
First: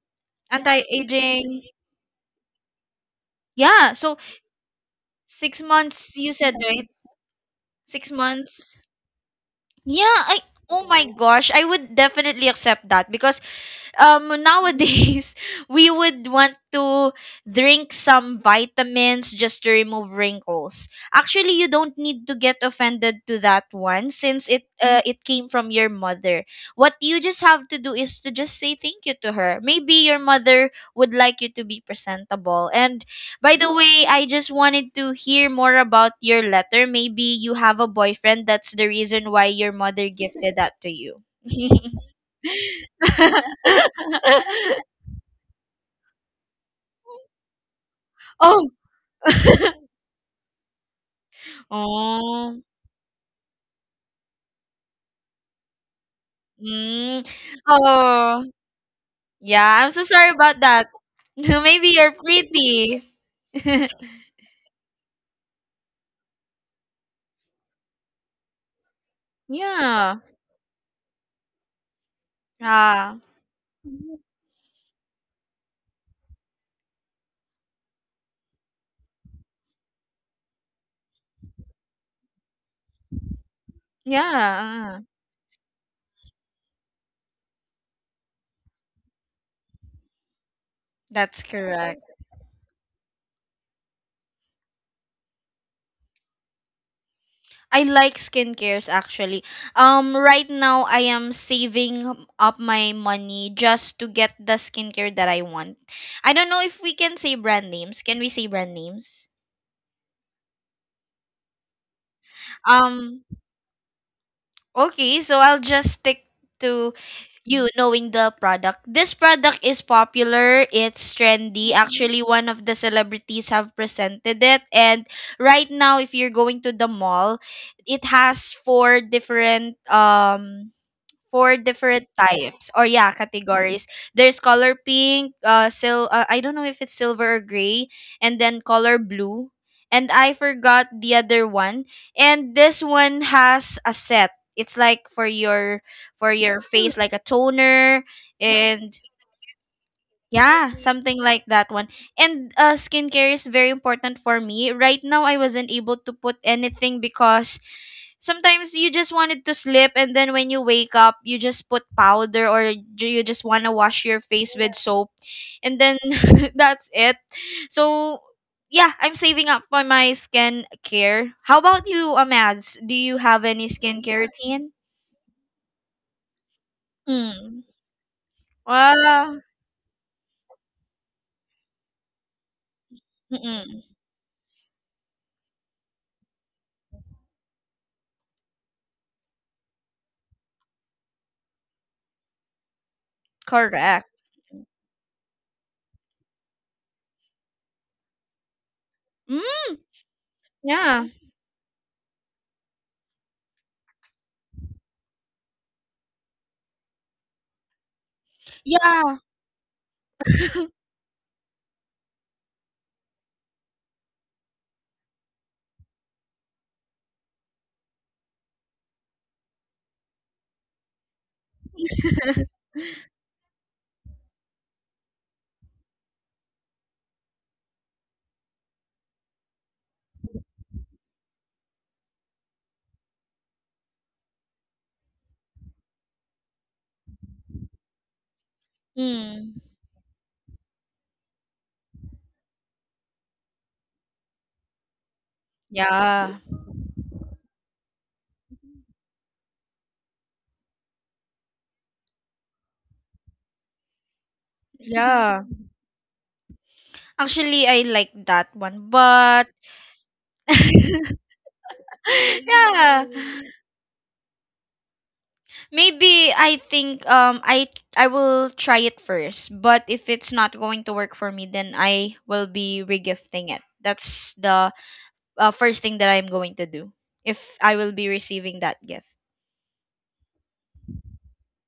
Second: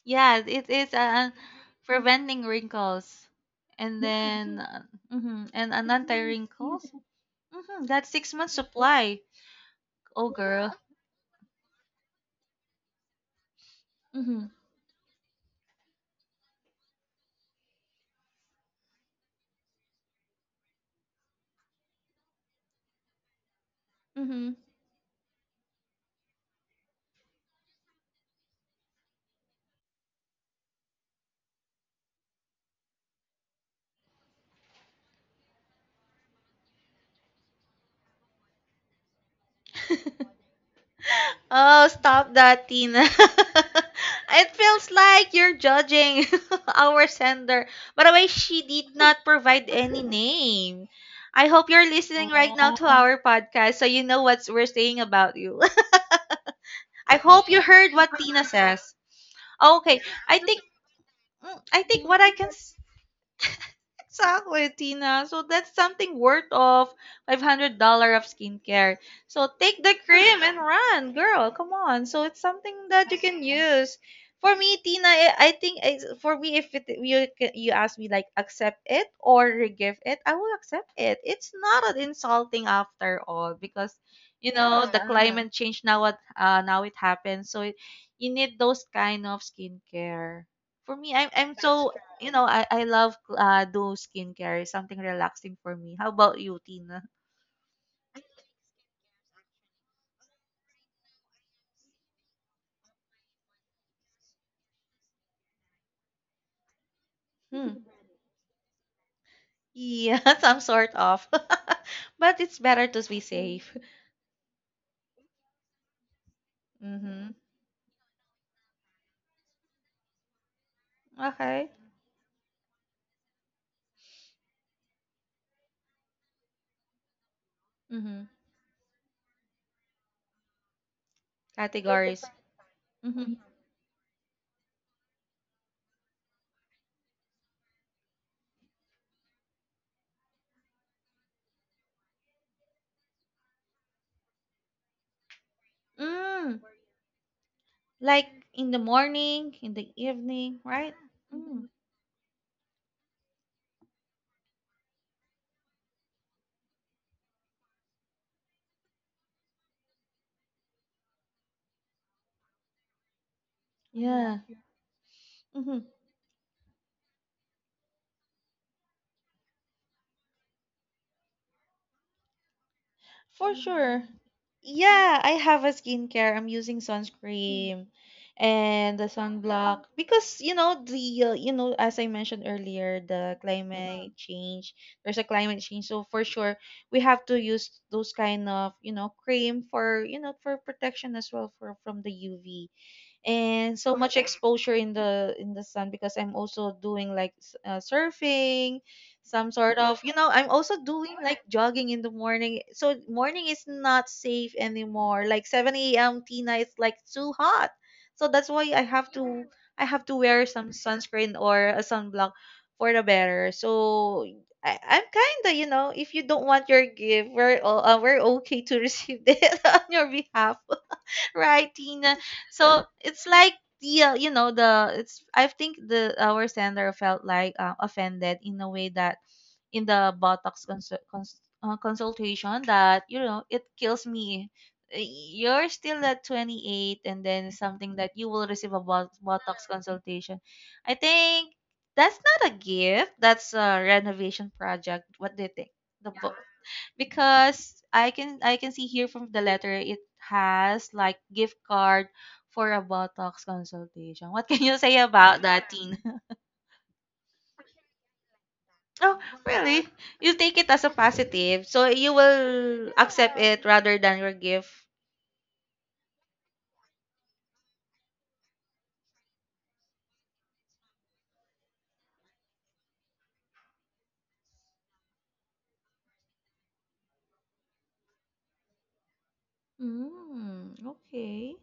Speaker 1: Yes, it is uh,
Speaker 2: Anti-aging.
Speaker 1: preventing wrinkles.
Speaker 2: Yeah,
Speaker 1: And
Speaker 2: so
Speaker 1: then, yeah. uh, mhm,
Speaker 2: six
Speaker 1: and an
Speaker 2: months, you said, right?
Speaker 1: anti-wrinkles. Hmm,
Speaker 2: six
Speaker 1: that's six months
Speaker 2: months.
Speaker 1: supply.
Speaker 2: Yeah,
Speaker 1: Oh,
Speaker 2: I
Speaker 1: girl.
Speaker 2: oh my gosh, I would definitely accept that because um
Speaker 1: Hmm.
Speaker 2: nowadays we would want to drink some vitamins just to remove wrinkles. Actually, you don't need to get offended to that one since
Speaker 1: Hmm.
Speaker 2: it uh, it came from your mother. What you just have to do is to just say thank you to her. Maybe your mother would like you to be presentable. And by the way, I just wanted to hear more about your letter. Maybe you have a boyfriend, that's the reason why your mother gifted that to you.
Speaker 1: Oh, stop that, Tina. it feels like you're judging our sender. By the way, she
Speaker 2: Oh,
Speaker 1: did not provide any name. I hope you're listening right
Speaker 2: oh,
Speaker 1: now to Oh. our podcast so you know what we're saying about you. I
Speaker 2: mm.
Speaker 1: hope you heard what
Speaker 2: Oh,
Speaker 1: Tina says.
Speaker 2: yeah. I'm
Speaker 1: Okay,
Speaker 2: so sorry
Speaker 1: I
Speaker 2: about
Speaker 1: think
Speaker 2: that.
Speaker 1: Mm, I
Speaker 2: Maybe
Speaker 1: think
Speaker 2: you're
Speaker 1: what I can s-
Speaker 2: pretty.
Speaker 1: exactly, Tina. So that's something worth of five hundred dollar of skincare. So take the
Speaker 2: Yeah.
Speaker 1: cream and run, girl. Come on. So it's something that
Speaker 2: Ah.
Speaker 1: you can use. For me, Tina, I I think it's, for me, if it, you ca- you ask me like accept it or give it, I will accept it. It's not an insulting after all because you know the
Speaker 2: Yeah, uh,
Speaker 1: climate change now what uh, now it happens. So it, you need those kind of skincare for me, I'm
Speaker 2: that's
Speaker 1: I'm so
Speaker 2: correct.
Speaker 1: correct. You know I I love uh do skincare, something relaxing for me. How about you, Tina?
Speaker 2: I like skincares, actually. Um, right now I am saving up my money just to get the skincare that I want. I don't know if we can say brand
Speaker 1: Hmm.
Speaker 2: names. Can we say brand names?
Speaker 1: Yeah, some sort of, but it's better to be
Speaker 2: Um,
Speaker 1: safe.
Speaker 2: okay, so I'll just stick to
Speaker 1: Mm-hmm.
Speaker 2: you knowing the product. This product is popular, it's
Speaker 1: Okay.
Speaker 2: trendy. Actually, one of the celebrities have presented it. And right now if you're going to the mall, it
Speaker 1: Mm-hmm.
Speaker 2: has four different um four different
Speaker 1: Categories.
Speaker 2: types, or yeah,
Speaker 1: Mm-hmm.
Speaker 2: categories. There's color pink, uh sil uh, I don't know if it's silver or gray, and then color blue, and I forgot the other one. And this one has a set, it's like for your for your
Speaker 1: Mm.
Speaker 2: face, like a toner.
Speaker 1: Like in the
Speaker 2: And
Speaker 1: morning, in the evening,
Speaker 2: yeah,
Speaker 1: right?
Speaker 2: something like that
Speaker 1: Mm.
Speaker 2: one. And uh skincare is very important for me. Right now I wasn't able to put anything because sometimes you just wanted to sleep, and then when you wake up you just put powder, or ju- you just want to wash your
Speaker 1: Yeah.
Speaker 2: face with soap, and
Speaker 1: Mm-hmm.
Speaker 2: then that's it. So yeah, I'm saving up for my skin care. How about you, Amads? Do you have
Speaker 1: For
Speaker 2: any
Speaker 1: sure.
Speaker 2: skincare routine?
Speaker 1: Yeah, I have a skincare. I'm using
Speaker 2: Mm.
Speaker 1: sunscreen and the
Speaker 2: Wow.
Speaker 1: sunblock because you know the uh, you know as I mentioned earlier the
Speaker 2: Mm-mm.
Speaker 1: climate change. There's a climate change, so for sure we have to use those kind of you know cream for you know for protection as well for from the U V and so
Speaker 2: Correct.
Speaker 1: much exposure in the in the sun because I'm also doing like s- uh, surfing, some
Speaker 2: Mm,
Speaker 1: sort of you know I'm also
Speaker 2: yeah.
Speaker 1: doing like jogging in the morning. So morning is not safe anymore. Like seven a m. Tina, it's like too hot. So that's why I have
Speaker 2: Yeah,
Speaker 1: to I have to wear some sunscreen or a sunblock for the better. So I, I'm kind of you know if you don't want your gift, we're o- uh, we're okay to receive it on your behalf right, Tina? So it's like the uh, you know the it's I think the our sender felt like uh, offended in a way that in the botox consul- cons- uh, consultation that you know it kills me Uh, you're still at twenty-eight and then something that you will receive a bot- botox
Speaker 2: mm.
Speaker 1: consultation. I think that's not a gift, that's a renovation project. What do you think the bo-
Speaker 2: Yeah.
Speaker 1: because I can I can see here from the letter it has like gift card for a botox consultation. What can you say about
Speaker 2: Yeah,
Speaker 1: that?
Speaker 2: actually I like that one,
Speaker 1: Oh,
Speaker 2: but
Speaker 1: really? You take it as a positive. So you will
Speaker 2: yeah,
Speaker 1: accept it rather than your gift.
Speaker 2: maybe I think um I I will try it first, but if it's not going to work for me, then I will be regifting it. That's the uh, first thing that I'm going to do if I will be receiving that gift.
Speaker 1: Mm, okay.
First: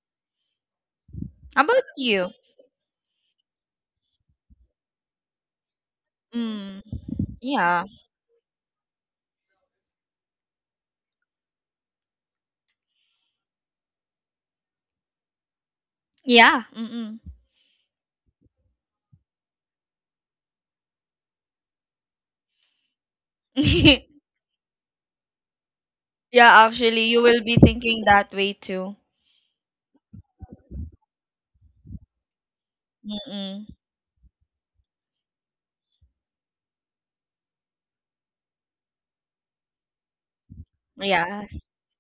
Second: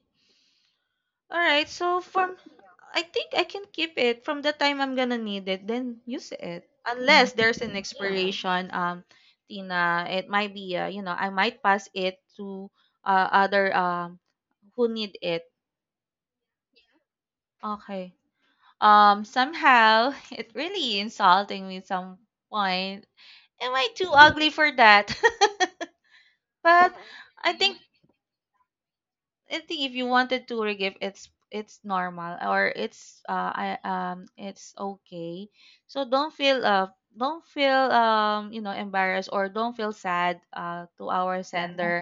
Speaker 1: All
Speaker 2: How
Speaker 1: right.
Speaker 2: about
Speaker 1: So
Speaker 2: you?
Speaker 1: from I think I can keep it from the time I'm gonna need it, then use it.
Speaker 2: Mm,
Speaker 1: Unless there's an
Speaker 2: yeah.
Speaker 1: expiration, um, Tina, it might be, uh, you know, I might pass it to uh, other um who need it.
Speaker 2: Yeah. Mm-mm.
Speaker 1: Okay. Um, somehow it really insulting me at some point. Am I too ugly for that?
Speaker 2: Yeah,
Speaker 1: But
Speaker 2: actually, you will
Speaker 1: I
Speaker 2: be
Speaker 1: think
Speaker 2: thinking that way too.
Speaker 1: I think if you wanted to forgive, it's it's normal or it's uh I
Speaker 2: Mm-mm.
Speaker 1: um it's okay. So don't feel uh don't feel um you know embarrassed or don't feel sad uh to our Yeah.
Speaker 2: Yes.
Speaker 1: sender.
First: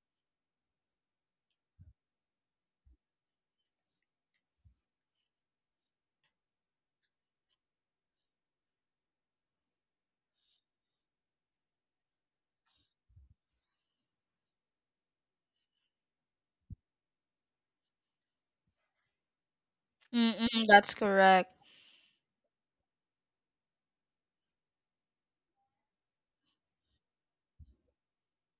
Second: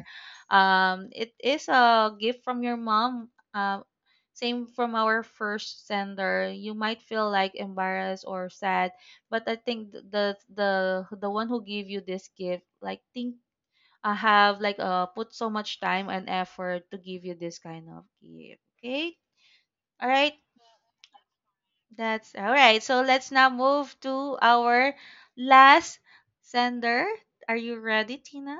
Speaker 1: Um it is a gift from your mom. Uh, same from our first sender. You might feel like embarrassed or sad, but I think th- the the the one who gave you this gift like think I have like uh put so much time and effort to give you this kind of gift. Okay? All right.
Speaker 2: Mm-mm, that's correct.
Speaker 1: That's all right. So let's now move to our last sender. Are you ready, Tina?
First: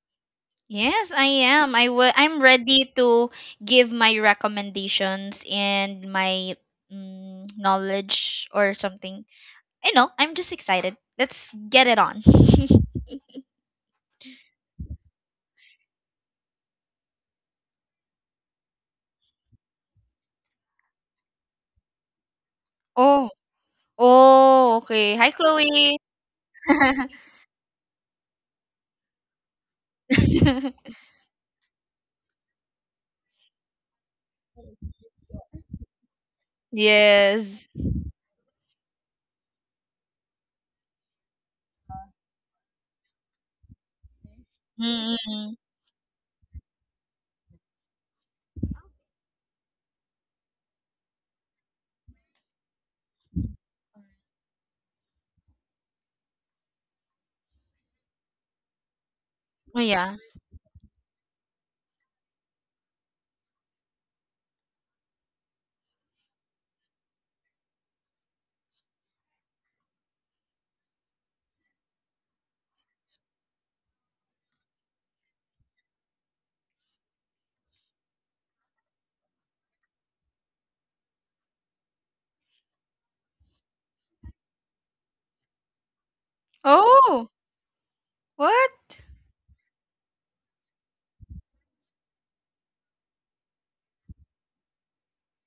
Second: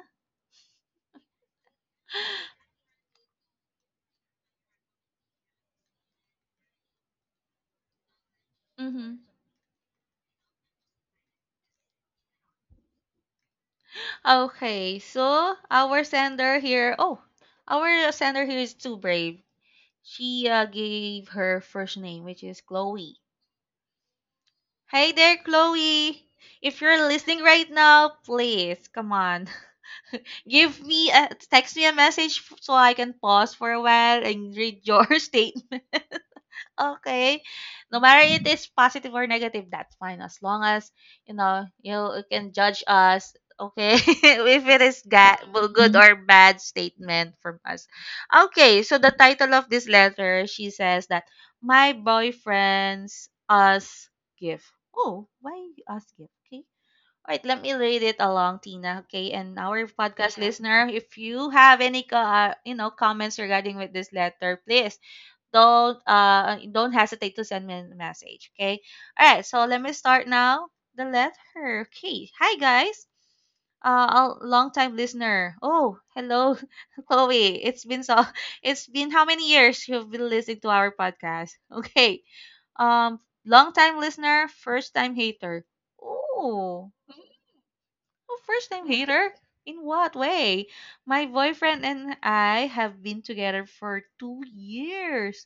Speaker 2: Yes, I am. I will. I'm ready to give my recommendations and my mm, knowledge or
Speaker 1: Mm-hmm.
Speaker 2: something. I know. I'm just excited. Let's get it on.
Speaker 1: Okay, so our sender here, oh, our sender here is too brave. She uh, gave her first name, which is Chloe.
Speaker 2: Oh, oh,
Speaker 1: Hey
Speaker 2: okay. Hi,
Speaker 1: there,
Speaker 2: Chloe.
Speaker 1: Chloe. If you're listening right now, please come on. Give me a text me a message f- so I can pause for a while and read your statement. Okay.
Speaker 2: Yes.
Speaker 1: No matter it is positive or negative, that's fine. As long as you know you you can judge us, okay, if it is ga-
Speaker 2: Mm-mm.
Speaker 1: well, good or bad statement from us. Okay, so the title of this letter, she says that my boyfriend's us gift. Oh, why us gift? Okay. All right, let me read it along, Tina. Okay, and
Speaker 2: Oh
Speaker 1: our
Speaker 2: yeah.
Speaker 1: podcast hmm listener, if you have any, co- uh, you know, comments regarding with this letter, please don't, uh, don't hesitate to send me a message. Okay. All right. So let me start now. The letter. Okay. Hi guys. Uh, a long time listener. Oh, hello, Chloe. It's been so. It's been how many years you've been listening to our podcast? Okay. Um, long time listener, first time hater. Oh.
Speaker 2: Oh,
Speaker 1: Oh, first time
Speaker 2: what?
Speaker 1: hater? In what way? My boyfriend and I have been together for two years.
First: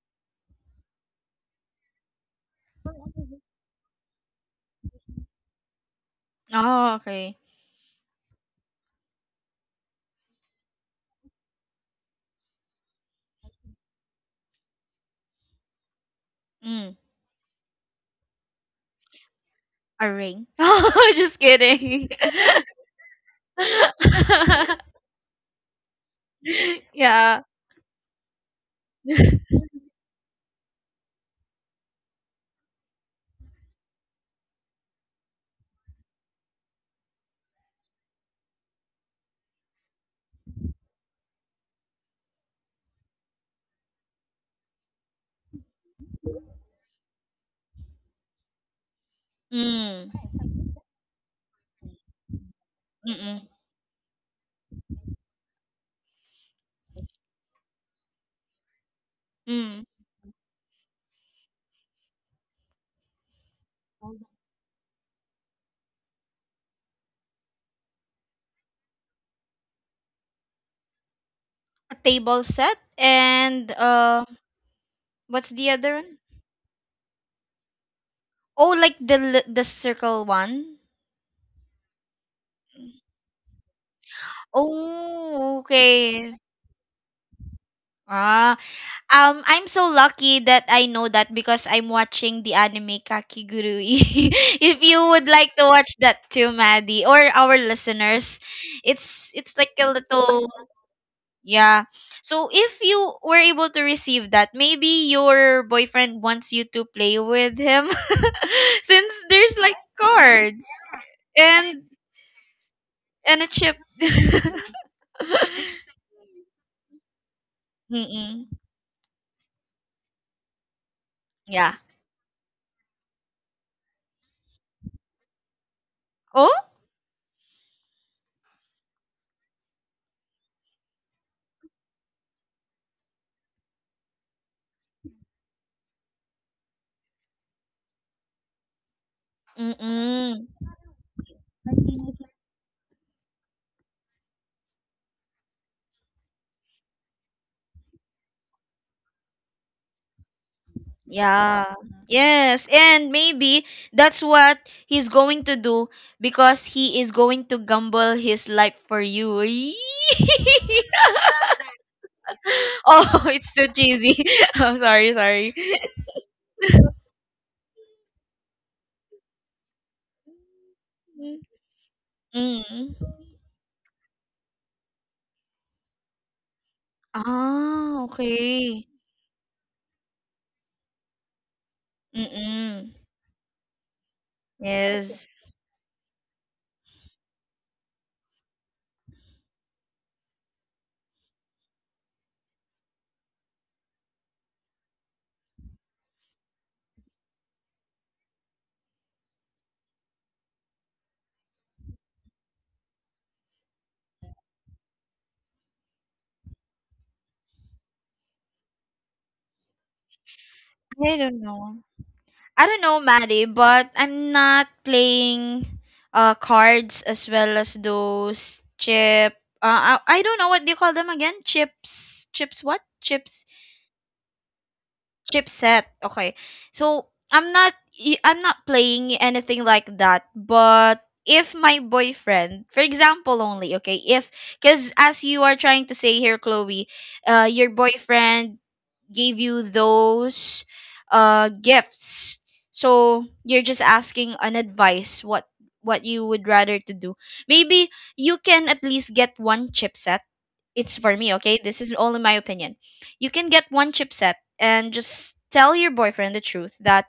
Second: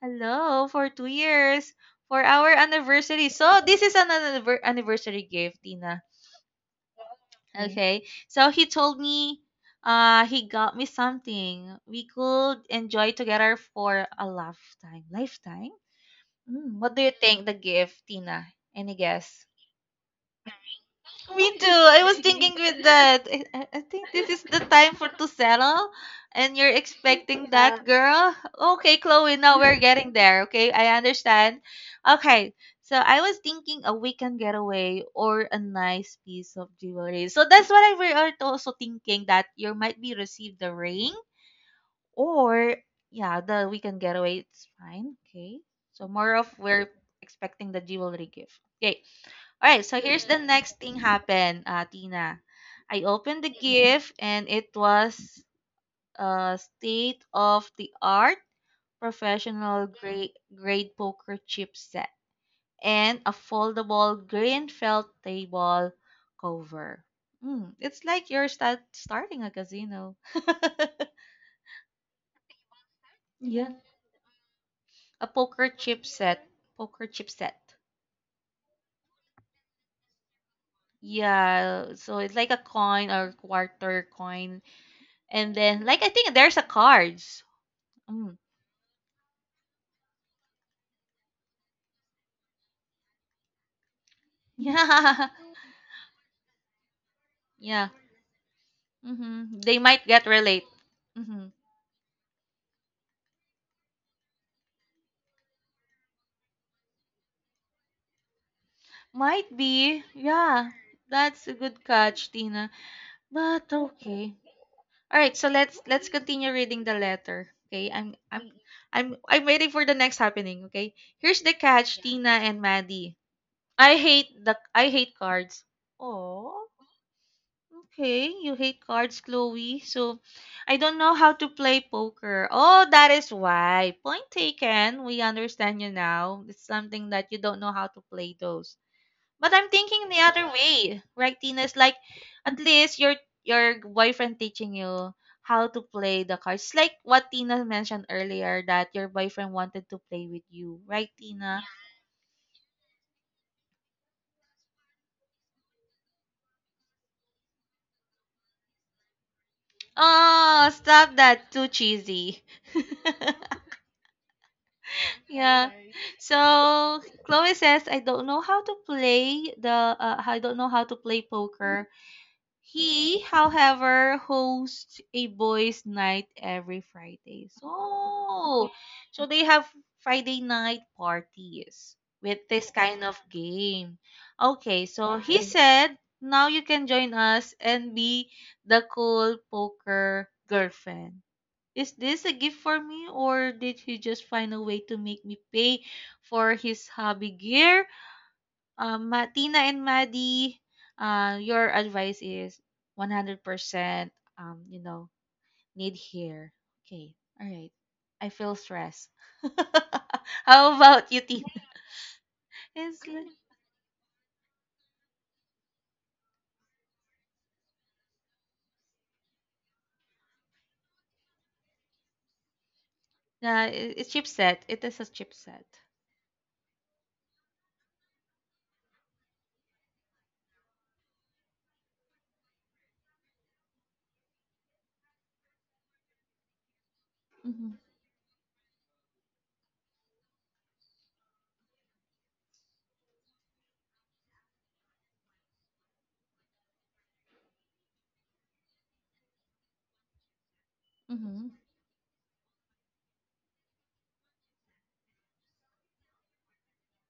Speaker 1: Hello, for two years. For our anniversary. So, this is an anniver- anniversary gift, Tina.
Speaker 2: Oh, okay.
Speaker 1: Okay. So, he told me uh, he got me something we could enjoy together for a lifetime. Lifetime? Mm, what
Speaker 2: Mm,
Speaker 1: do you think the gift, Tina? Any guess?
Speaker 2: a ring. Oh, just
Speaker 1: Me too. I
Speaker 2: kidding.
Speaker 1: was thinking with that. I, I I think this is the time for to settle, and you're
Speaker 2: Yeah.
Speaker 1: expecting that, girl. Okay, Chloe. Now we're getting there. Okay, I understand. Okay, so I was thinking a weekend getaway or a nice piece of jewelry. So that's what I we are also thinking that you might be received the ring or yeah, the weekend getaway, it's fine. Okay. So more of we're expecting the jewelry gift. Okay. All right. So here's
Speaker 2: Mm.
Speaker 1: the next thing happened, uh, Tina. I opened the
Speaker 2: Mm-mm.
Speaker 1: gift and it was a state of the art professional
Speaker 2: Mm.
Speaker 1: grade grade poker chip set and a foldable green felt table cover. Mm, it's like you're start, starting a casino.
Speaker 2: A table set,
Speaker 1: Yeah.
Speaker 2: and uh
Speaker 1: A
Speaker 2: what's
Speaker 1: poker
Speaker 2: the other
Speaker 1: chip
Speaker 2: one?
Speaker 1: set. Poker chip set.
Speaker 2: Oh, like the li- the circle one.
Speaker 1: Yeah, so it's like a coin or quarter coin. And
Speaker 2: Oh,
Speaker 1: then, like, I think
Speaker 2: okay.
Speaker 1: there's a cards. Mm.
Speaker 2: Ah, um, I'm so lucky that I know that because I'm watching the anime Kakigurui. If you
Speaker 1: Yeah.
Speaker 2: would like to watch that too, Maddie, or our
Speaker 1: Yeah.
Speaker 2: listeners, it's it's
Speaker 1: Mm-hmm.
Speaker 2: like
Speaker 1: They
Speaker 2: a
Speaker 1: might get
Speaker 2: little
Speaker 1: relate. Mm-hmm.
Speaker 2: yeah. So if you were able to receive that, maybe your boyfriend wants you to play with him since
Speaker 1: Might
Speaker 2: there's like
Speaker 1: be.
Speaker 2: cards
Speaker 1: Yeah. That's a good
Speaker 2: and
Speaker 1: catch, Tina.
Speaker 2: and a
Speaker 1: But
Speaker 2: chip.
Speaker 1: okay. All right, so let's let's continue reading the letter. Okay? I'm
Speaker 2: Mm-mm.
Speaker 1: I'm I'm I'm waiting for the next happening, okay? Here's the
Speaker 2: Yeah.
Speaker 1: catch, Tina and Maddie. I hate the I hate cards.
Speaker 2: Oh?
Speaker 1: Oh, okay. You hate cards, Chloe. So I don't know how to play poker. Oh, that is why. Point taken. We understand you now. It's something that you don't know how to play those. But I'm thinking the other
Speaker 2: Mm-mm.
Speaker 1: way, right, Tina? It's like at least your your boyfriend teaching you how to play the cards. It's like what Tina mentioned earlier that your boyfriend wanted to play with you, right, Tina?
Speaker 2: Yeah. Yes, and maybe that's what he's going to do because he is going to gamble his life for you. Eee!
Speaker 1: Oh, stop that. Too cheesy.
Speaker 2: Oh, it's so cheesy. I'm sorry, sorry.
Speaker 1: yeah. So Chloe says, I don't know how to play the, uh, I don't know how to play poker.
Speaker 2: Mm.
Speaker 1: He, however, hosts a boys' night every Friday.
Speaker 2: Ah,
Speaker 1: So,
Speaker 2: okay.
Speaker 1: so they have Friday night parties with this
Speaker 2: Mm.
Speaker 1: kind
Speaker 2: Okay.
Speaker 1: of game. Okay, so
Speaker 2: Yes.
Speaker 1: he said, now you can join us and be the cool poker girlfriend. Is this a gift for me, or did he just find a way to make me pay for his hobby gear? Um, Ma- Tina and Maddie, uh, your advice is one hundred percent, um, you know, need here. Okay, all right. I feel stressed. How about
Speaker 2: I
Speaker 1: you,
Speaker 2: don't
Speaker 1: Tina?
Speaker 2: know. I don't know,
Speaker 1: It's, like-
Speaker 2: Maddie, but I'm not playing uh cards as well as those chip. Uh, I, I don't know, what do you call them again? Chips. Chips what? Chips.
Speaker 1: yeah, it- it's chipset. It is a chipset.
Speaker 2: Chipset, okay. So I'm not y- I'm not playing anything like that, but if my boyfriend, for example only, okay, if cuz as you are trying to say here, Chloe, uh your
Speaker 1: Mm-hmm.
Speaker 2: boyfriend gave you those uh gifts. So you're just asking an advice what what you would rather to do. Maybe you can at least get one chipset, it's for me,
Speaker 1: Mm-hmm.
Speaker 2: okay? This is only my opinion. You can get one chipset and just tell your boyfriend the truth that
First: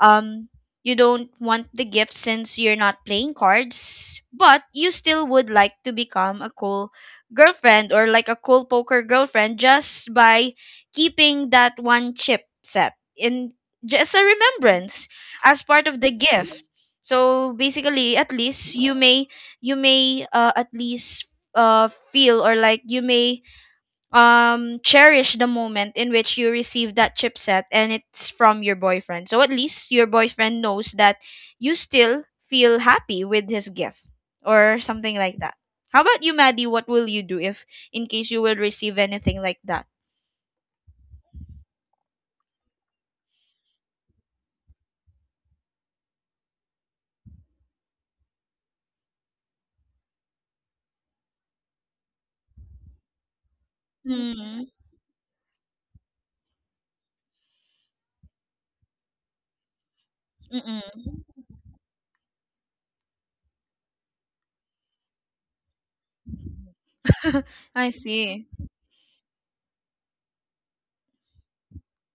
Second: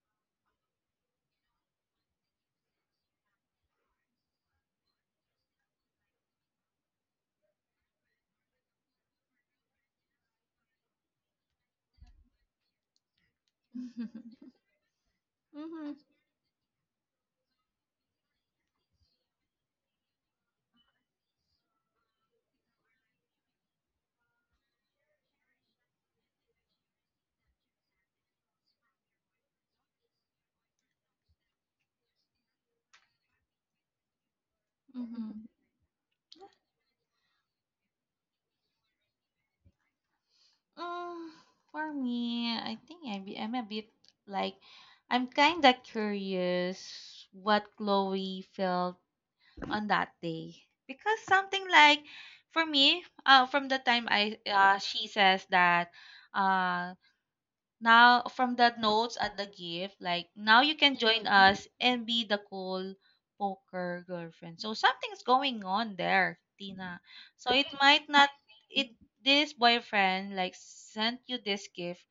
Speaker 2: um you don't want the gift since you're not playing cards, but you still would like to become a cool girlfriend, or like a cool poker girlfriend, just by keeping that one chip set in just a remembrance as part
Speaker 1: Mm-hmm.
Speaker 2: of the gift. So basically, at least you may you may uh, at least uh feel, or like you may um cherish the moment in which you receive that chipset and it's from your boyfriend. So at least your boyfriend knows that you still feel happy with his gift or something like that. How about you, Maddie? What will you do if in case you will receive anything like that?
Speaker 1: Mm, for me, I think I'm, I'm a bit like I'm kind of curious what Chloe felt on that day because something like for me, uh, from the time I
Speaker 2: Mm,
Speaker 1: uh, she says that uh now, from the notes at the gift, like now you can
Speaker 2: mm-mm.
Speaker 1: join us and be the cool poker girlfriend. So something's going on there, Tina. So it
Speaker 2: I
Speaker 1: might not
Speaker 2: see.
Speaker 1: it this boyfriend like sent you this gift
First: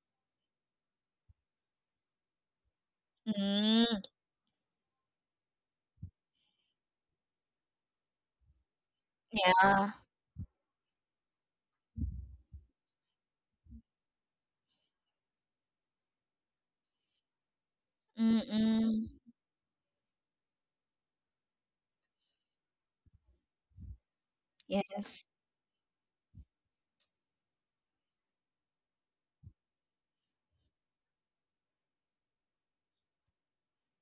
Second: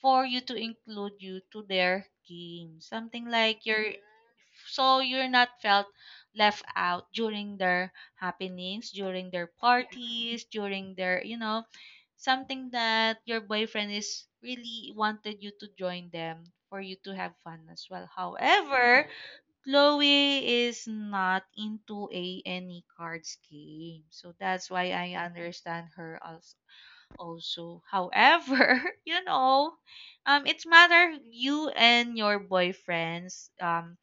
Speaker 1: for you to include you to their game. Something like you're
Speaker 2: Mm,
Speaker 1: so you're not felt left out during their happenings, during their
Speaker 2: yeah.
Speaker 1: parties, during their, you know, something that your boyfriend is really wanted you to join them for you to have fun as well. However,
Speaker 2: Mm-mm.
Speaker 1: Chloe is not into a any cards game. So that's why I
Speaker 2: Yes.
Speaker 1: understand her als- also. However, you know, um, it's matter you and your boyfriend's um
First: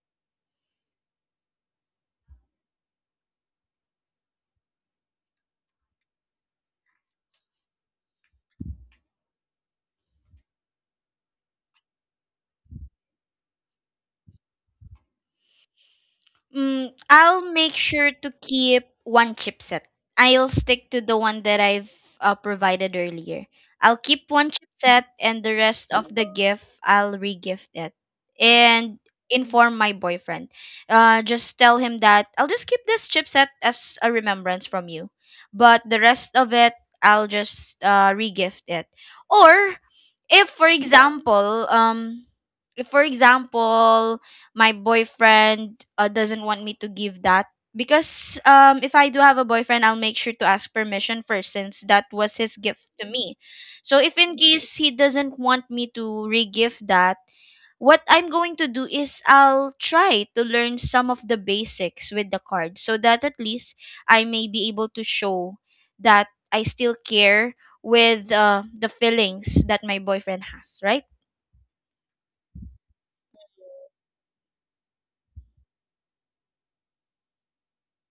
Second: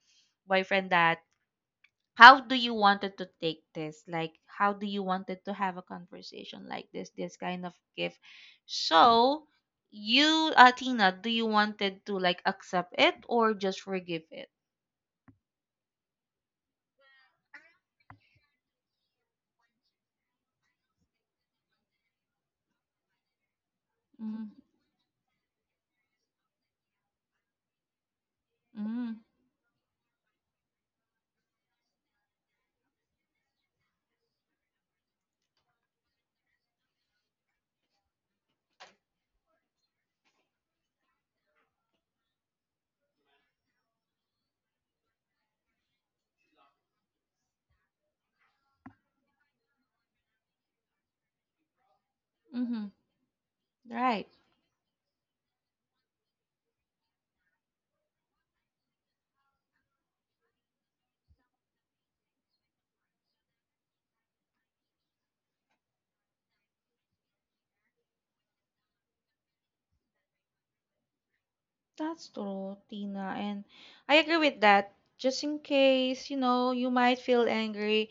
Speaker 1: boyfriend that how do you wanted to take this? Like how do you wanted to have a conversation like this? This kind of gift. So you, uh, Tina, do you wanted to like accept it or just forgive it?
Speaker 2: Mm, I'll make sure to keep one chipset. I'll stick to the one that I've uh, provided earlier. I'll keep one
Speaker 1: Mm-hmm.
Speaker 2: chipset, and the rest of the gift, I'll re-gift it and inform my boyfriend. Uh, just tell him that I'll just keep this chipset as a remembrance from you, but the rest of it, I'll just uh, re-gift it. Or if, for example, um, if for example my boyfriend uh, doesn't want me to give that because um if I do have a boyfriend, I'll make sure to ask permission first since that was his gift
Speaker 1: Mm-hmm.
Speaker 2: to me. So if
Speaker 1: Right.
Speaker 2: in case he doesn't want me to re-gift that, what I'm going to do is I'll try to learn some of the basics with the card, so that at least I may be able to show that I still care with uh, the feelings that my boyfriend has, right?
Speaker 1: That's true, Tina. And I agree with that. Just in case, you know, you might feel angry,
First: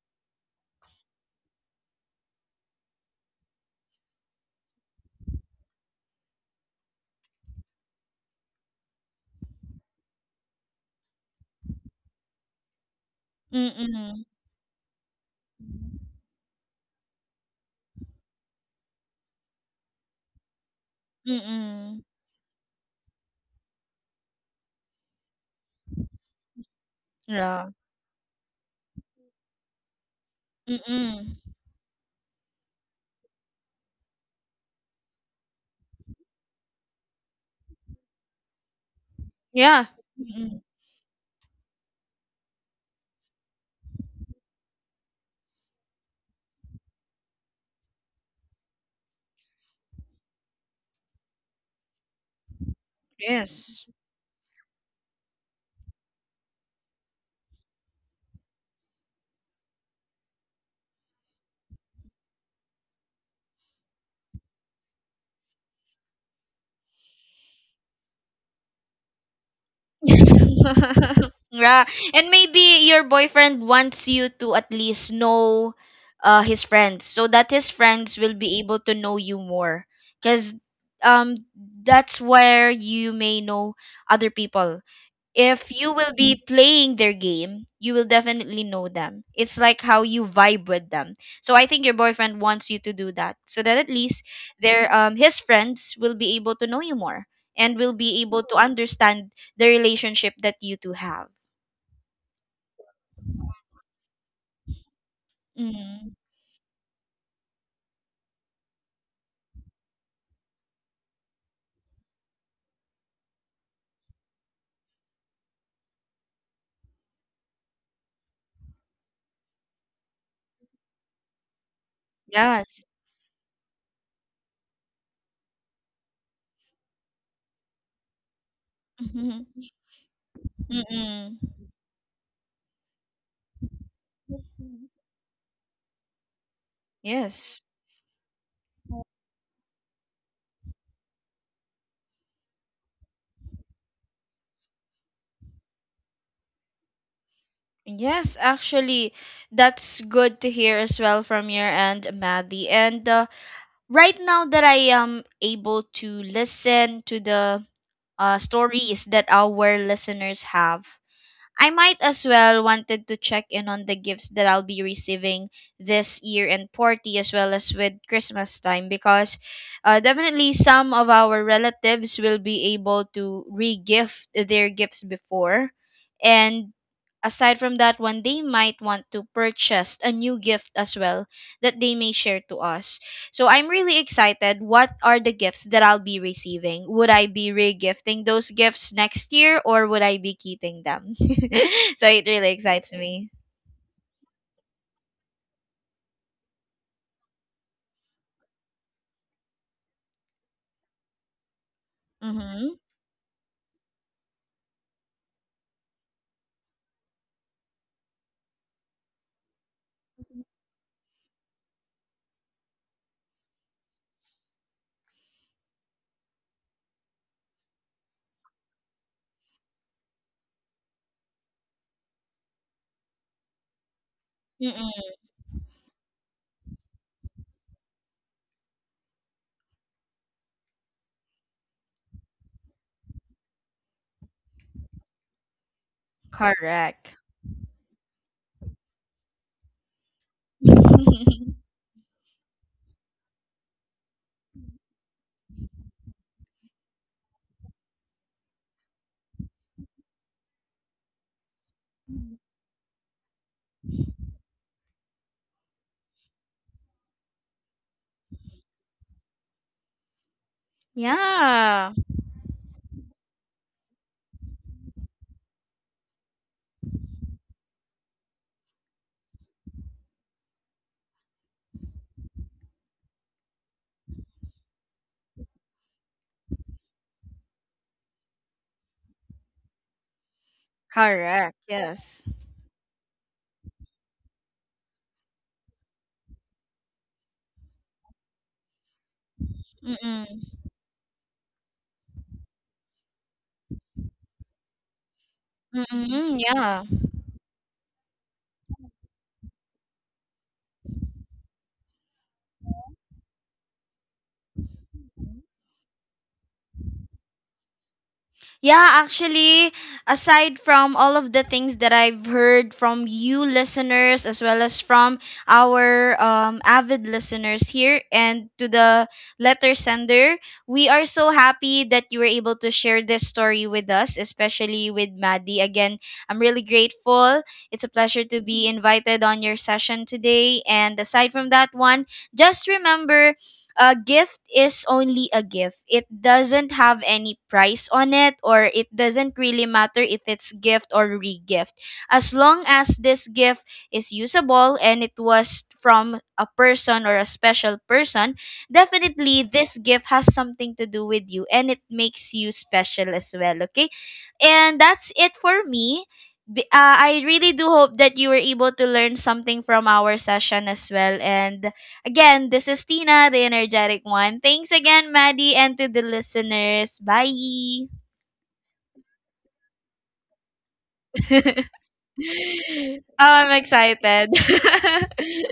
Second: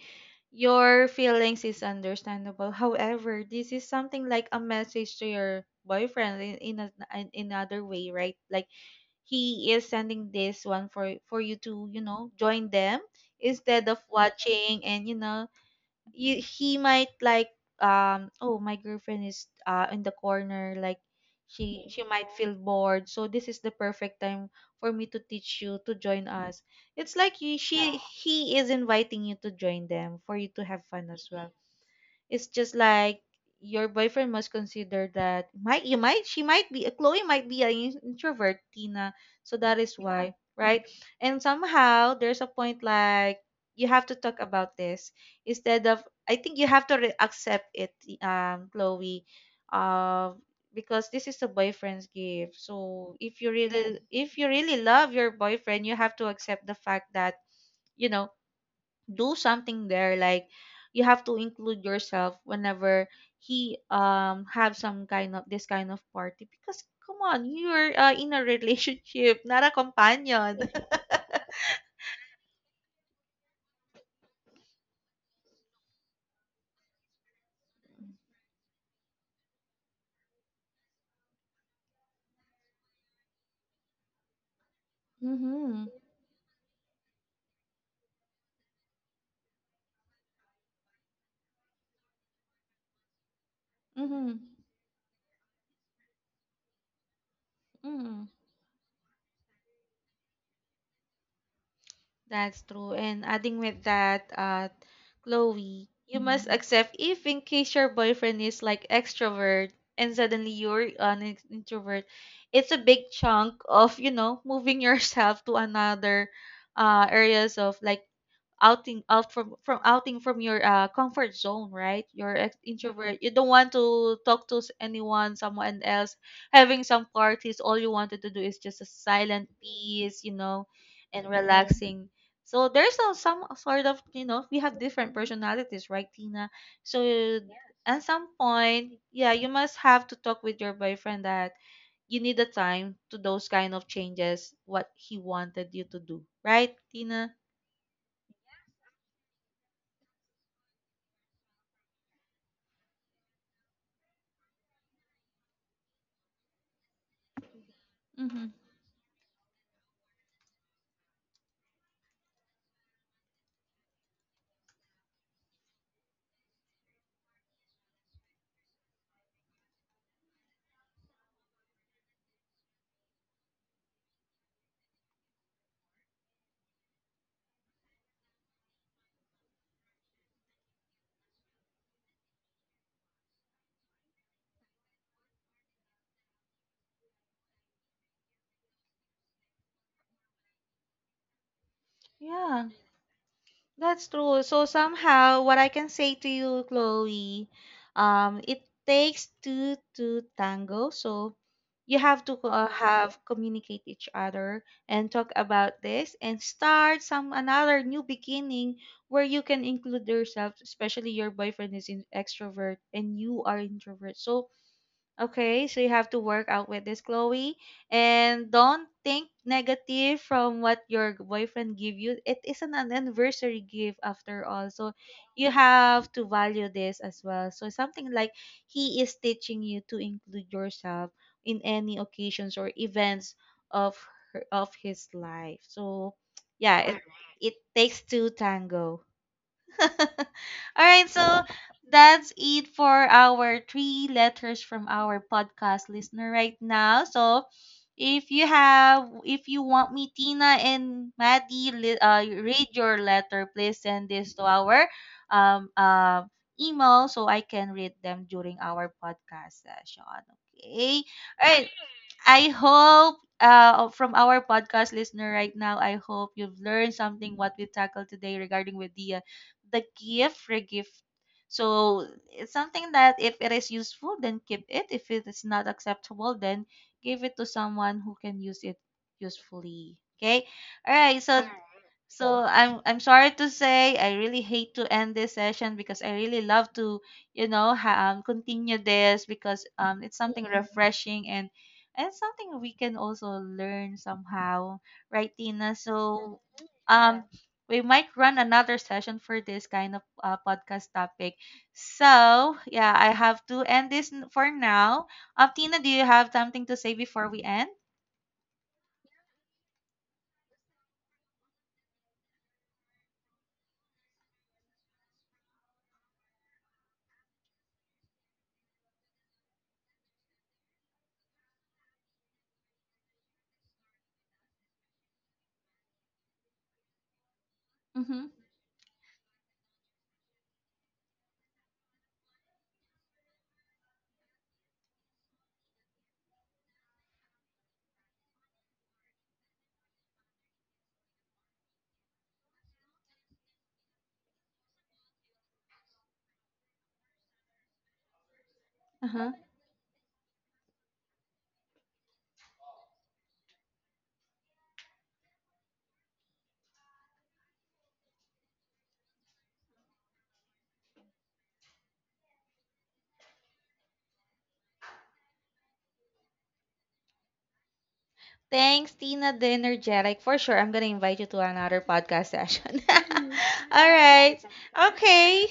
Speaker 1: your feelings is understandable. However, this is something like a message to your boyfriend in in, a, in another way, right? Like he is sending this one for for you to, you know, join them instead of
Speaker 2: Mm-mm.
Speaker 1: watching and you know you, he might like um oh my girlfriend is uh in the corner like she
Speaker 2: Mm-mm.
Speaker 1: she might feel bored so this is the perfect time for me to teach you to join us it's like you,
Speaker 2: Yeah.
Speaker 1: she he is inviting you to join them for you to have fun as
Speaker 2: Mm.
Speaker 1: well it's just like your boyfriend must consider that might you might she might be Chloe might be an introvert, Tina. So that
Speaker 2: Yeah.
Speaker 1: is why,
Speaker 2: Mm.
Speaker 1: right? And somehow there's a point like you have to talk about this instead of I think you have to re- accept it, um, Chloe, uh, because this is a boyfriend's gift. So if you
Speaker 2: Yes.
Speaker 1: really if you really love your boyfriend, you have to accept the fact that you know do something there like you have to include yourself whenever he um have some kind of this kind of party because come on you're uh, in a relationship not a companion
Speaker 2: Yeah. And maybe your boyfriend wants you to at least know uh his friends so that his friends will be able to know you more, cuz um that's where you may know other people. If
Speaker 1: Mm-hmm.
Speaker 2: you will be playing their game, you will definitely know them. It's like how you vibe with them. So I think your boyfriend wants you to do that so that at least
Speaker 1: mm-hmm.
Speaker 2: their um his friends will be able to know you more and will be
Speaker 1: Mm-hmm.
Speaker 2: able to understand the relationship that you two have.
Speaker 1: That's true and adding with that uh Chloe,
Speaker 2: Mm.
Speaker 1: you must Mm. accept if in case your boyfriend is like extrovert and suddenly you're an ex- introvert, it's a big chunk of, you know, moving yourself to another uh areas of like outing out from from outing from your uh, comfort zone right you're ex-
Speaker 2: Yes.
Speaker 1: introvert you don't want to talk to s- anyone someone else having some parties all you wanted to do is just a silent
Speaker 2: Mhm.
Speaker 1: peace you know and Mhm.
Speaker 2: Mm-mm.
Speaker 1: Right. relaxing so there's a, some sort of, you know, we have different personalities, right, Tina? So
Speaker 2: Yes.
Speaker 1: at some point, yeah, you must have to talk with your boyfriend that you need the time to those kind of changes, what he wanted you to do, right, Tina?
Speaker 2: Yes, actually, that's good to hear as well from your end, Maddie. And uh, right now that I am able to listen to the uh,
Speaker 1: Mm-hmm.
Speaker 2: stories that our listeners have, I might as well wanted to check in on the gifts that I'll be receiving this year and party, as well as with Christmas time, because uh, definitely some of our relatives will be able to re-gift their gifts before, and aside from that one they might want to purchase a new gift as well that they may share to us. So I'm really excited. What are the gifts that I'll be receiving? Would I be regifting those gifts next year, or would I be keeping them? So it really
Speaker 1: Yeah.
Speaker 2: excites me.
Speaker 1: That's true. So somehow, what I can say to you, Chloe, um, it takes two to tango. So you have to uh,
Speaker 2: Mm-hmm.
Speaker 1: have communicate each other and talk about this and start some another new beginning where you can include yourself, especially your boyfriend is in extrovert and you are introvert. So okay, so you have to work out with this, Chloe, and don't think negative from what your boyfriend give you. It isn't an anniversary gift after all, so
Speaker 2: Mm-mm.
Speaker 1: you have to value this as well. So something like he is teaching you to include yourself in any occasions or events of her, of his life. So yeah, it
Speaker 2: Correct.
Speaker 1: it takes two tango. All right, so that's it for our three letters from our podcast listener right now. So if you have, if you want me, Tina and Maddie, li- uh, read your letter, please send this to our um, uh, email so I can read them during our podcast session. Okay. All right.
Speaker 2: Yeah.
Speaker 1: I hope uh, from our podcast listener right now, I hope you've learned something what we tackled today regarding with the uh, the gift regift. So it's something that if it is useful, then keep it. If it is not acceptable, then give it to someone who can use it usefully. Okay. All right. So
Speaker 2: Correct. Yes.
Speaker 1: so I'm I'm sorry to say I really hate to end this session because I really love to you know ha- um, continue this because um it's
Speaker 2: Mm-mm.
Speaker 1: something refreshing and and something we can also learn somehow, right, Tina?
Speaker 2: Mm-mm.
Speaker 1: So,
Speaker 2: Yeah.
Speaker 1: um, we might run another session for this kind of uh, podcast topic. So, yeah, I have to end this n- for now. Um, Tina, do you have something to say before we end?
Speaker 2: Yeah, actually, aside from all of the things that I've heard from you listeners, as well as from our um, avid listeners here and to the letter sender, we are so happy that you were able to share this story with us, especially with Maddie. Again, I'm really grateful. It's a pleasure
Speaker 1: Mm-hmm.
Speaker 2: to be invited on your session today. And aside from that one, just remember, a gift is only a gift. It doesn't have any price on it, or it doesn't really matter if it's gift or regift. As long as this gift is usable and it was from a person or a special person, definitely this gift has something to do with you and it makes you special as well, okay? And that's it for me. B- Uh, I really do hope that you were able to learn something from our session as well. And again, this is Tina, the energetic one. Thanks again, Maddie, and to the listeners. Bye.
Speaker 1: Thanks, Tina the Energetic. For sure, I'm gonna invite you to
Speaker 2: Oh,
Speaker 1: another podcast session. All right,
Speaker 2: I'm excited.
Speaker 1: okay.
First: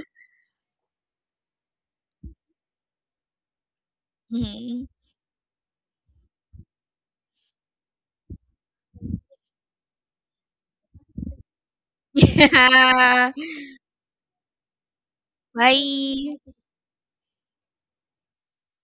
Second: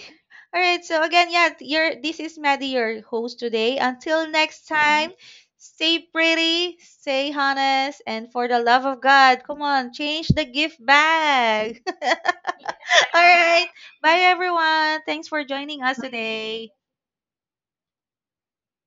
Speaker 1: All right. So again, yeah, you're this is Maddie, your host today. Until next
Speaker 2: Mhm.
Speaker 1: time, stay pretty, stay honest, and for the love of God, come on, change the gift bag. All
Speaker 2: Yeah.
Speaker 1: right. Bye everyone. Thanks for joining us
Speaker 2: Bye.
Speaker 1: today.